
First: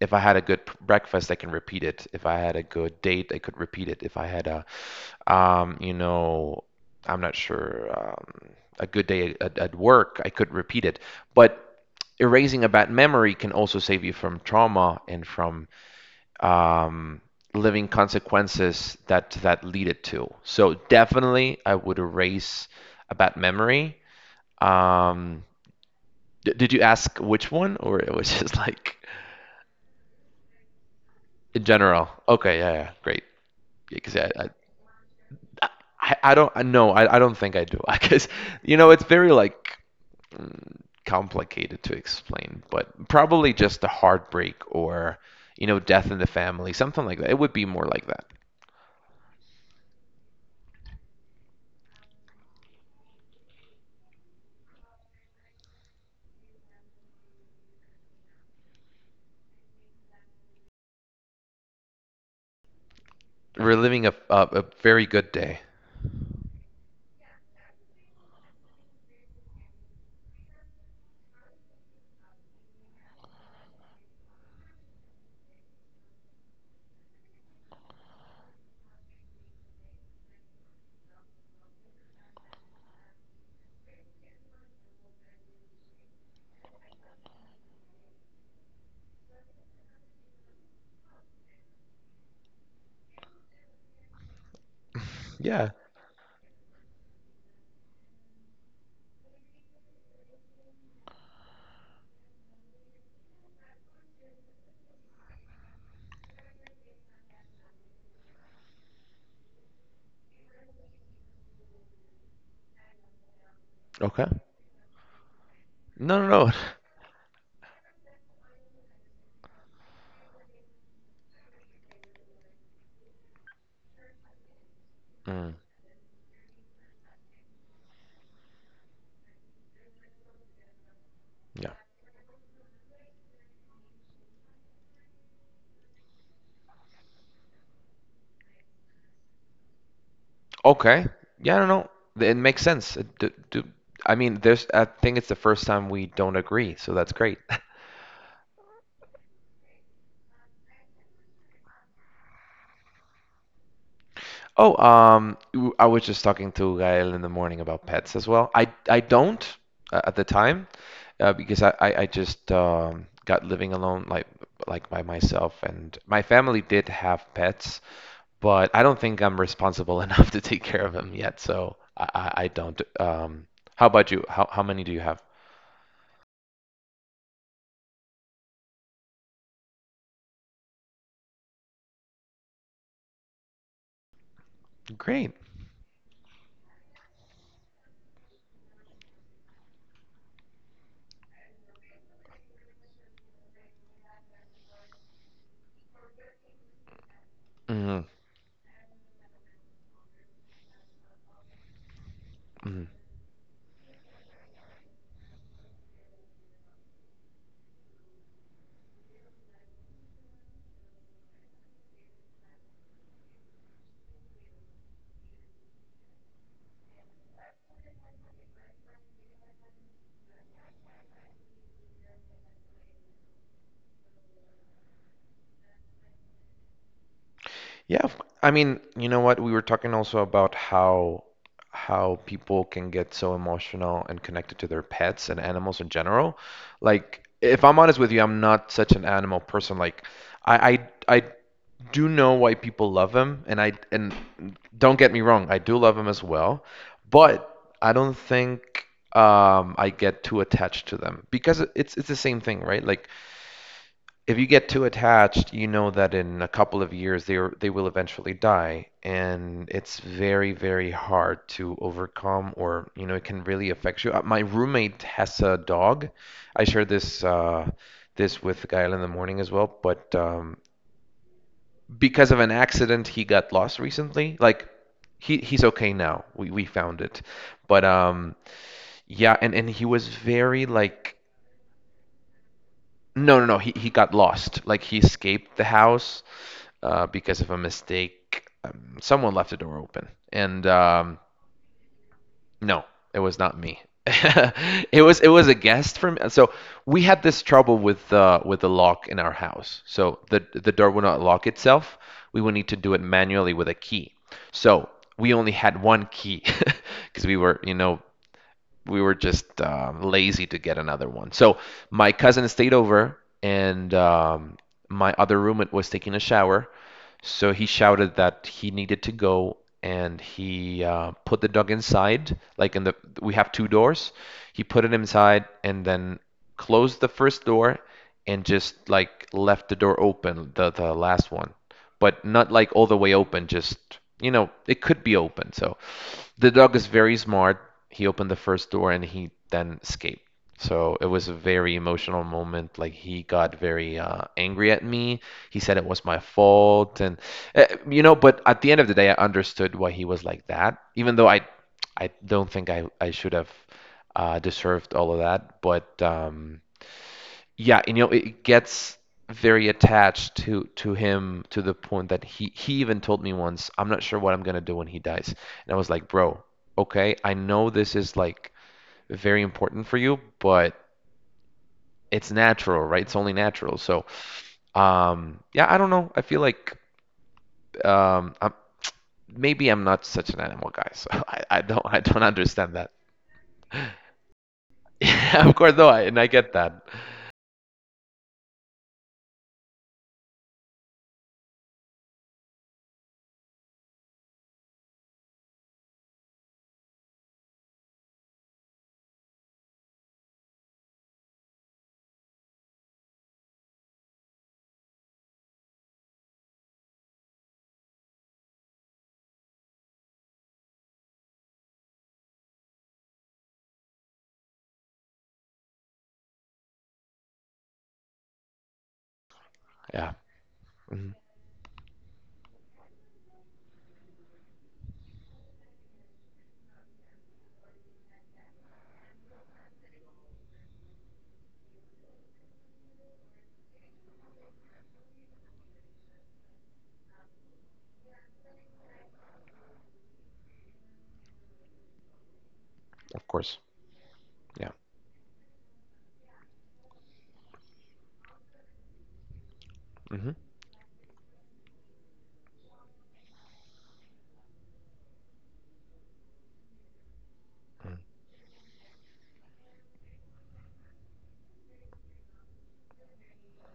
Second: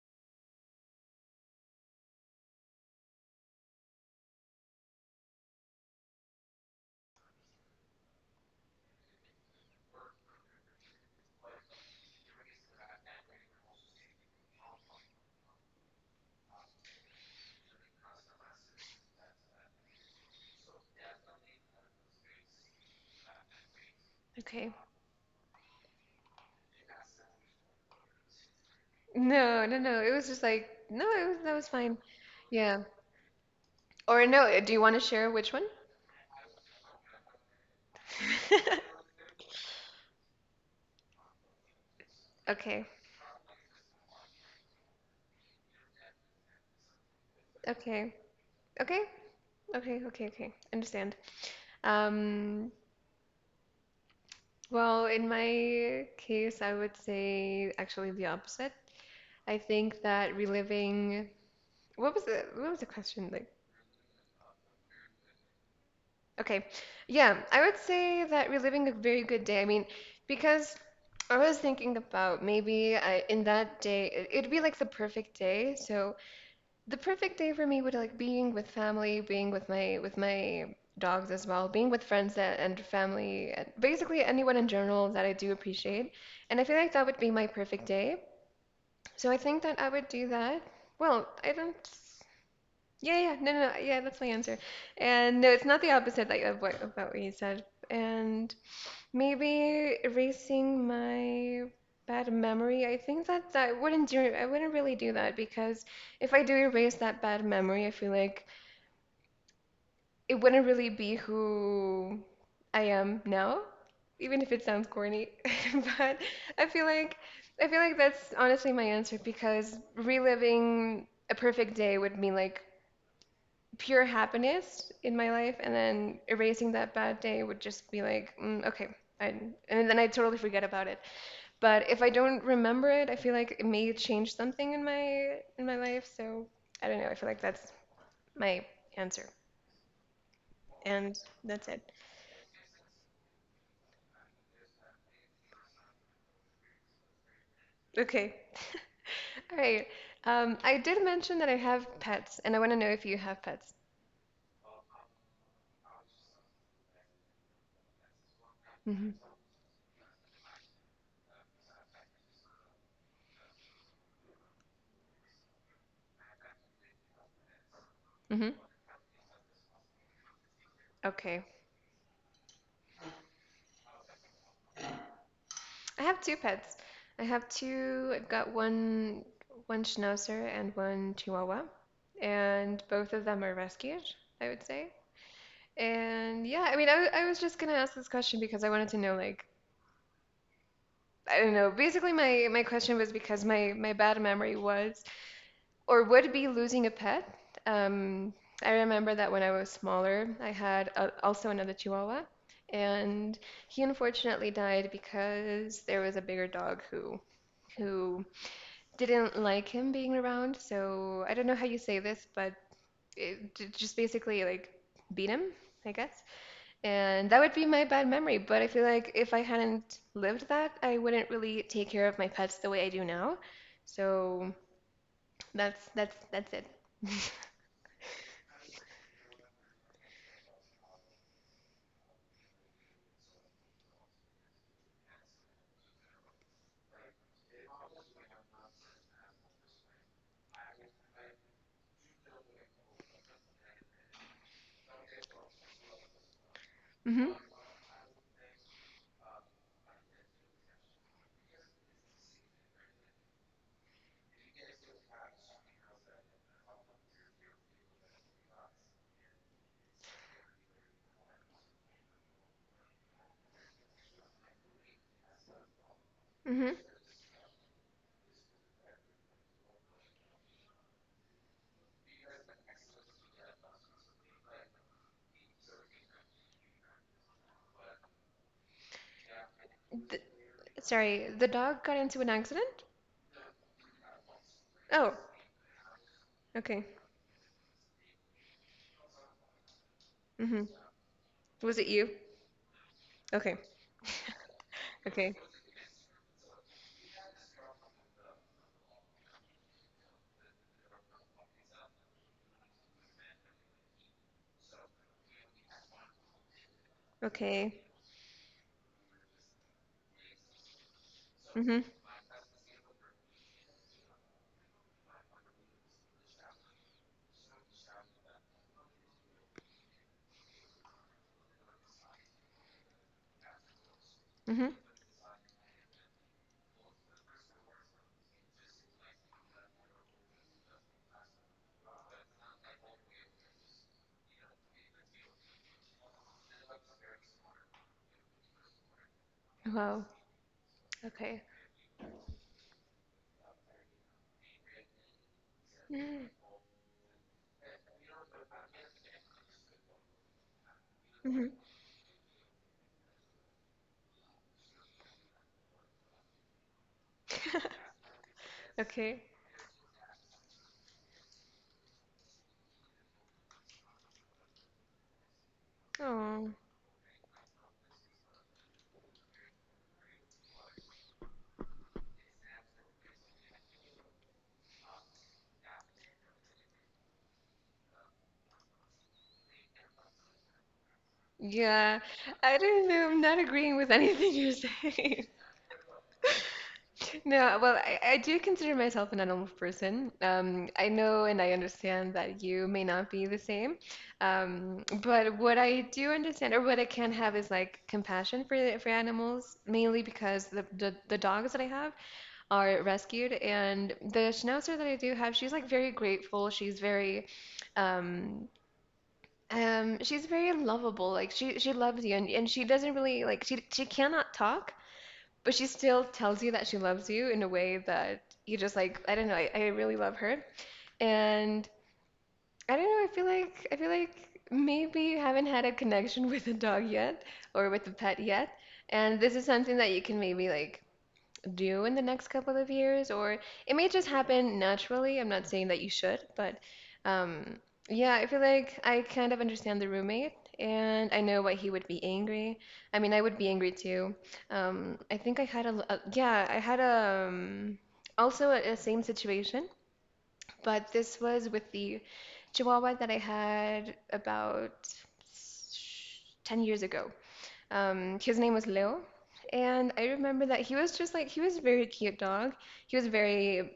[SPEAKER 2] if I had a good breakfast, I can repeat it. If I had a good date, I could repeat it. If I had a you know, I'm not sure. A good day at work, I could repeat it. But erasing a bad memory can also save you from trauma and from um, living consequences that that lead it to. So definitely, I would erase a bad memory.
[SPEAKER 1] Okay.
[SPEAKER 2] Um, did you ask which one, or it was just like
[SPEAKER 1] No, no, no. It was just like no. It was, that
[SPEAKER 2] in
[SPEAKER 1] was fine.
[SPEAKER 2] general? Okay, yeah,
[SPEAKER 1] Yeah.
[SPEAKER 2] yeah, great. Because
[SPEAKER 1] Or no. Do you want to share which one?
[SPEAKER 2] I, I don't, no, I don't think I do. I guess, you know, it's very like complicated to explain,
[SPEAKER 1] Okay,
[SPEAKER 2] but probably just a heartbreak, or, you know, death in the family, something like that. It would be more like
[SPEAKER 1] okay,
[SPEAKER 2] that.
[SPEAKER 1] okay, okay, okay, okay. Understand. Um, well, in my case, I would say actually the opposite. I think that reliving, what was the question? Like,
[SPEAKER 2] Reliving a very good day.
[SPEAKER 1] okay, yeah, I would say that reliving a very good day. I mean, because I was thinking about maybe I, in that day, it, it'd be like the perfect day. So the perfect day for me would like being with family, being with my dogs as well, being with friends that, and family, and basically anyone in general that I do appreciate. And I feel like that would be my perfect day. So I think that I would do that. Well, I don't. Yeah, yeah, no, no, no, yeah, that's my answer. And no, it's not the opposite like, of what you said. And maybe erasing my bad memory. I think that I wouldn't do I wouldn't really do that because if I do erase that bad memory, I feel like it wouldn't really be who I am now,
[SPEAKER 2] Okay.
[SPEAKER 1] even if it sounds corny.
[SPEAKER 2] No,
[SPEAKER 1] But
[SPEAKER 2] no, no.
[SPEAKER 1] I feel like I feel like that's honestly my answer, because reliving a perfect day would mean like pure happiness in my
[SPEAKER 2] Mm,
[SPEAKER 1] life, and then erasing that bad day would just be like, mm, okay, I, and then I totally forget about it.
[SPEAKER 2] yeah.
[SPEAKER 1] But if I don't remember it, I feel like it may change something in my life. So I don't know. I feel like that's my answer,
[SPEAKER 2] Okay.
[SPEAKER 1] and
[SPEAKER 2] Yeah, no,
[SPEAKER 1] that's it.
[SPEAKER 2] no. It makes sense. It, do, do, I mean, there's. I think it's the first time we don't agree, so that's great.
[SPEAKER 1] Okay. All right. I did mention that I have pets, and I want to know if you have pets.
[SPEAKER 2] Oh, I was just talking to Gael in the morning about pets as well. I
[SPEAKER 1] Hmm.
[SPEAKER 2] don't, at the time, because I just got living alone, like by myself, and my family did have pets,
[SPEAKER 1] Hmm.
[SPEAKER 2] but I don't think I'm responsible enough to take care of them yet.
[SPEAKER 1] Okay.
[SPEAKER 2] So I don't. How about you? How many do you have?
[SPEAKER 1] I have two pets. I have two. I've got one schnauzer and one chihuahua, and both of them are rescued, I would say.
[SPEAKER 2] Great.
[SPEAKER 1] And yeah, I mean, I, I was just gonna ask this question because I wanted to know like I don't know. Basically, my question was because my bad memory was or would be losing a pet.
[SPEAKER 2] Hmm.
[SPEAKER 1] Um, I remember that when I was smaller, I had a, also another Chihuahua,
[SPEAKER 2] Hmm.
[SPEAKER 1] and he unfortunately died because there was a bigger dog who didn't like him being around. So I don't know how you say this, but it just basically like beat him, I guess. And that would be my bad memory. But I feel like if I hadn't lived that, I wouldn't really take care of my pets the way I do now. So that's that's it.
[SPEAKER 2] Yeah, I mean, you know what? We were talking also about how people can get so emotional and connected to their pets and animals in general. Like, if I'm honest with you, I'm not such an animal person. Like, I I do know why people love them, and don't get me wrong, I do love them as well,
[SPEAKER 1] Hmm.
[SPEAKER 2] but I don't think I get too attached to them because it's the same thing, right? Like, if you get too attached, you know that in a couple of years they will eventually die, and it's very, very hard to overcome, or you know, it can really affect you. My roommate has a dog. I
[SPEAKER 1] Hmm.
[SPEAKER 2] shared this with Gael in the morning as well, but because of an accident, he got lost recently. Like he's okay now. We found it, but yeah, and he was
[SPEAKER 1] Th
[SPEAKER 2] very like...
[SPEAKER 1] sorry, the dog got into an accident?
[SPEAKER 2] No, no, no. He got lost. Like he
[SPEAKER 1] Oh,
[SPEAKER 2] escaped the house
[SPEAKER 1] okay.
[SPEAKER 2] because of a mistake. Someone left a door open,
[SPEAKER 1] Hmm.
[SPEAKER 2] and
[SPEAKER 1] Was it you?
[SPEAKER 2] no, it was
[SPEAKER 1] Okay.
[SPEAKER 2] not me. It was
[SPEAKER 1] Okay.
[SPEAKER 2] a guest from. So we had this trouble with the lock in our house. So the door would not lock itself. We would need to do it manually with a key. So we only had one key because we were, you
[SPEAKER 1] Okay.
[SPEAKER 2] know, we were just lazy to get another one. So
[SPEAKER 1] Hmm.
[SPEAKER 2] my cousin stayed over, and my other roommate was taking a shower. So he shouted that he needed to go, and he put the dog inside. Like we have two doors. He put
[SPEAKER 1] Hmm.
[SPEAKER 2] it inside, and then closed the first door, and just like left the door open, the last one, but not like all the way open. Just you know, it could be open. So the dog is very smart. He opened the first door and he then
[SPEAKER 1] Wow.
[SPEAKER 2] escaped. So it was a
[SPEAKER 1] Okay.
[SPEAKER 2] very emotional moment. Like he got very angry at me. He said it was my
[SPEAKER 1] Mm-hmm.
[SPEAKER 2] fault, and you know. But at the end of the day, I understood why he was like that. Even though I don't think I should have deserved all of that. But yeah, and, you know, it gets
[SPEAKER 1] Okay.
[SPEAKER 2] very attached to him to the point that he even told me once, I'm not sure what I'm gonna do when he dies. And I was like, bro,
[SPEAKER 1] Oh.
[SPEAKER 2] okay, I know this is like very important for you, but it's natural, right? It's only natural. So, yeah, I don't know. I feel like um, I'm, maybe I'm not such an animal guy, so I don't
[SPEAKER 1] Yeah. I
[SPEAKER 2] understand
[SPEAKER 1] don't
[SPEAKER 2] that.
[SPEAKER 1] know. I'm not agreeing with anything you're saying.
[SPEAKER 2] Yeah, of course, though, and I get that.
[SPEAKER 1] No, well, I do consider myself an animal person. I know and I understand that you may not be the same. But what I do understand or what I can have is like compassion for for animals, mainly because the dogs that I have are rescued, and the schnauzer that I do have, she's like very grateful. She's very um, um, she's very lovable. Like she loves you, and she doesn't really like she cannot talk, but she still tells you that she loves you in a way that you just like I don't know I really
[SPEAKER 2] Yeah,
[SPEAKER 1] love her,
[SPEAKER 2] hmm
[SPEAKER 1] and I don't know I feel like maybe you haven't had a connection with a dog yet or with a pet yet, and this is something that you can maybe like do in the next couple of years, or it may just happen naturally. I'm not saying that you should, but um, yeah, I feel like I kind of understand the roommate, and I know why he would be angry. I mean, I
[SPEAKER 2] of
[SPEAKER 1] would be
[SPEAKER 2] course.
[SPEAKER 1] angry too.
[SPEAKER 2] Yeah.
[SPEAKER 1] I think I had a yeah, I had a, also a same situation,
[SPEAKER 2] Hmm.
[SPEAKER 1] but this was with the Chihuahua that I had about 10 years ago. His name was Leo, and I remember that he was just like he was a very cute dog. He was very,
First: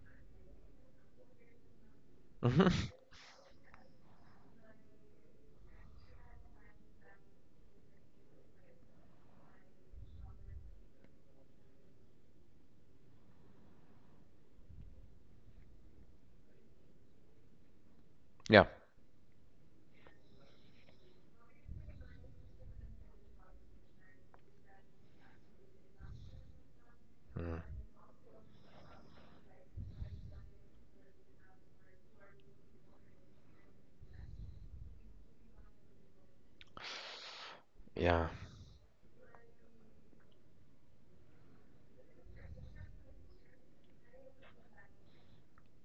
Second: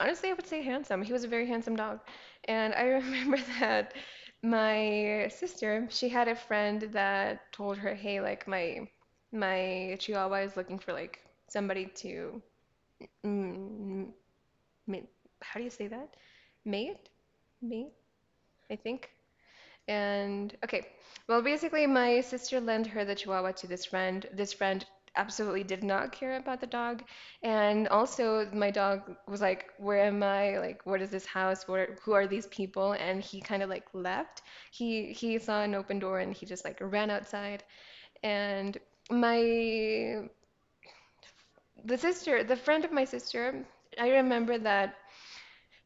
[SPEAKER 1] honestly, I would say handsome. He was a very handsome dog,
[SPEAKER 2] Hmm.
[SPEAKER 1] and I remember that my sister, she had a friend that told her, "Hey, like my Chihuahua is looking for like somebody to, mm, ma- how do you say that? Mate, mate,
[SPEAKER 2] Yeah.
[SPEAKER 1] I think." And okay, well, basically, my sister lent her the Chihuahua to this friend. This friend absolutely did not care about the dog,
[SPEAKER 2] Mm.
[SPEAKER 1] and also my dog was like, "Where am I? Like, what is this house? Where, who are these people?" And he kind of like left. He saw an open door, and he just like ran outside.
[SPEAKER 2] Yeah.
[SPEAKER 1] And my the sister, the friend of my sister, I remember that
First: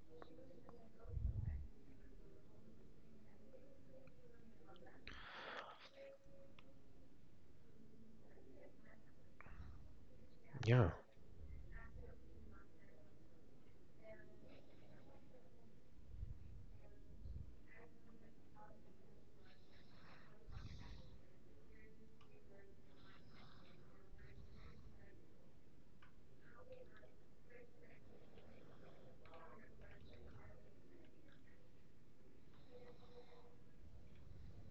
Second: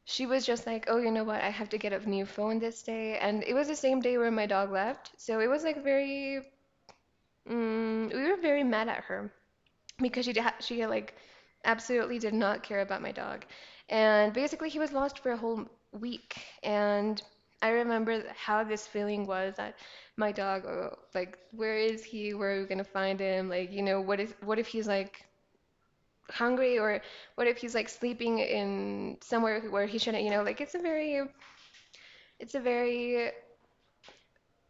[SPEAKER 1] she was just like, "Oh, you know what? I have to get a new phone this day." And it was the same day where my dog left, so it was like very, mm, we were very mad at her because she ha she
[SPEAKER 2] Yeah.
[SPEAKER 1] like absolutely did not care about my dog, and basically he was lost for a whole week. And I remember how this feeling was that my dog, oh, like, where is he? Where are we gonna find him? Like, you know, what if he's like hungry, or what if he's like sleeping in somewhere where he shouldn't, you know, like it's a very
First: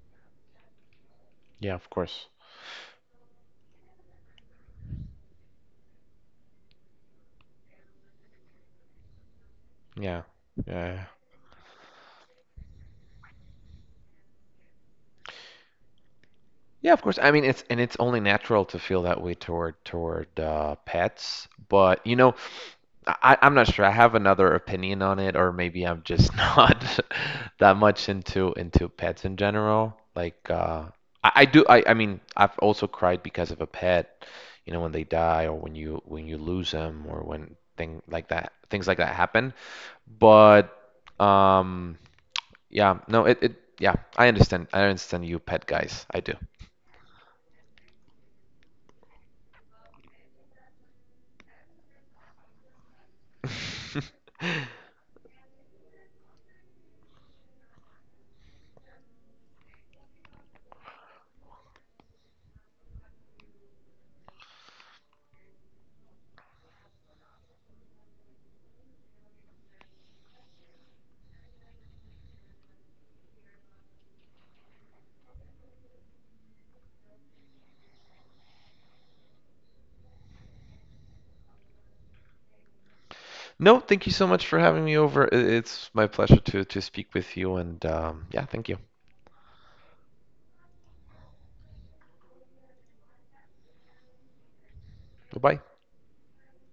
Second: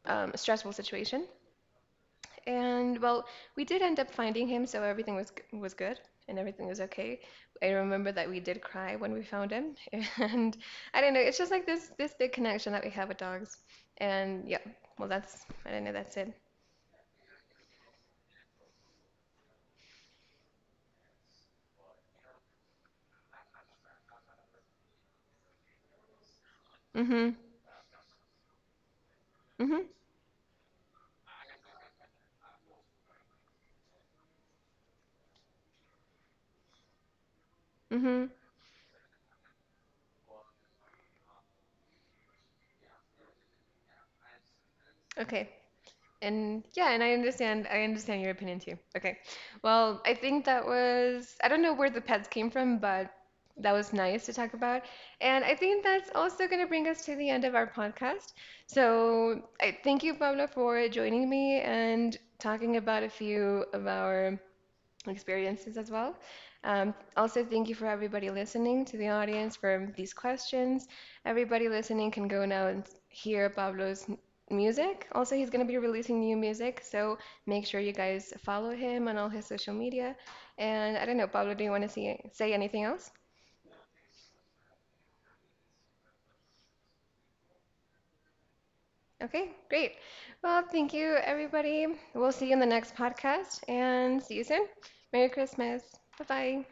[SPEAKER 1] stressful situation.
[SPEAKER 2] Yeah, of course.
[SPEAKER 1] And well, we did end up finding him, so everything was good, and everything was okay. I remember that we did cry when we found him,
[SPEAKER 2] Yeah.
[SPEAKER 1] and I
[SPEAKER 2] Yeah.
[SPEAKER 1] don't know. It's just like this big connection that we have with dogs. And yeah, well, that's I don't know. That's it.
[SPEAKER 2] Yeah, of course. I mean, it's only natural to feel that way toward pets, but you know, I'm not sure. I have another opinion on it, or maybe I'm just not
[SPEAKER 1] Mhm.
[SPEAKER 2] that much into pets in
[SPEAKER 1] Mhm.
[SPEAKER 2] general. Like, I do. I mean, I've also cried because of a pet. You know, when they die, or when you lose them, or when
[SPEAKER 1] Mhm.
[SPEAKER 2] things like that happen. But um. Yeah, no, it yeah, I understand. I understand you
[SPEAKER 1] Okay.
[SPEAKER 2] pet guys. I do.
[SPEAKER 1] And yeah, and I understand your opinion too. Okay. Well, I think that was I don't know where the pets came from, but that was nice to talk about. And I think that's also going to bring us to the end of our podcast. So, I thank you, Pablo, for joining me and talking about a few of our experiences as well. Also, thank you for everybody listening to the audience for these questions. Everybody listening can go now and hear Pablo's music. Also, he's going to be releasing new music, so make sure you guys follow him on all his social media. And I don't know, Pablo, do you want to see, say anything else?
[SPEAKER 2] No, thank you so much for having me over. I- It's my pleasure to speak with you and yeah, thank you.
[SPEAKER 1] Okay, great. Well, thank you, everybody. We'll see you in the next podcast and see you soon. Merry
[SPEAKER 2] Goodbye.
[SPEAKER 1] Christmas. Bye bye.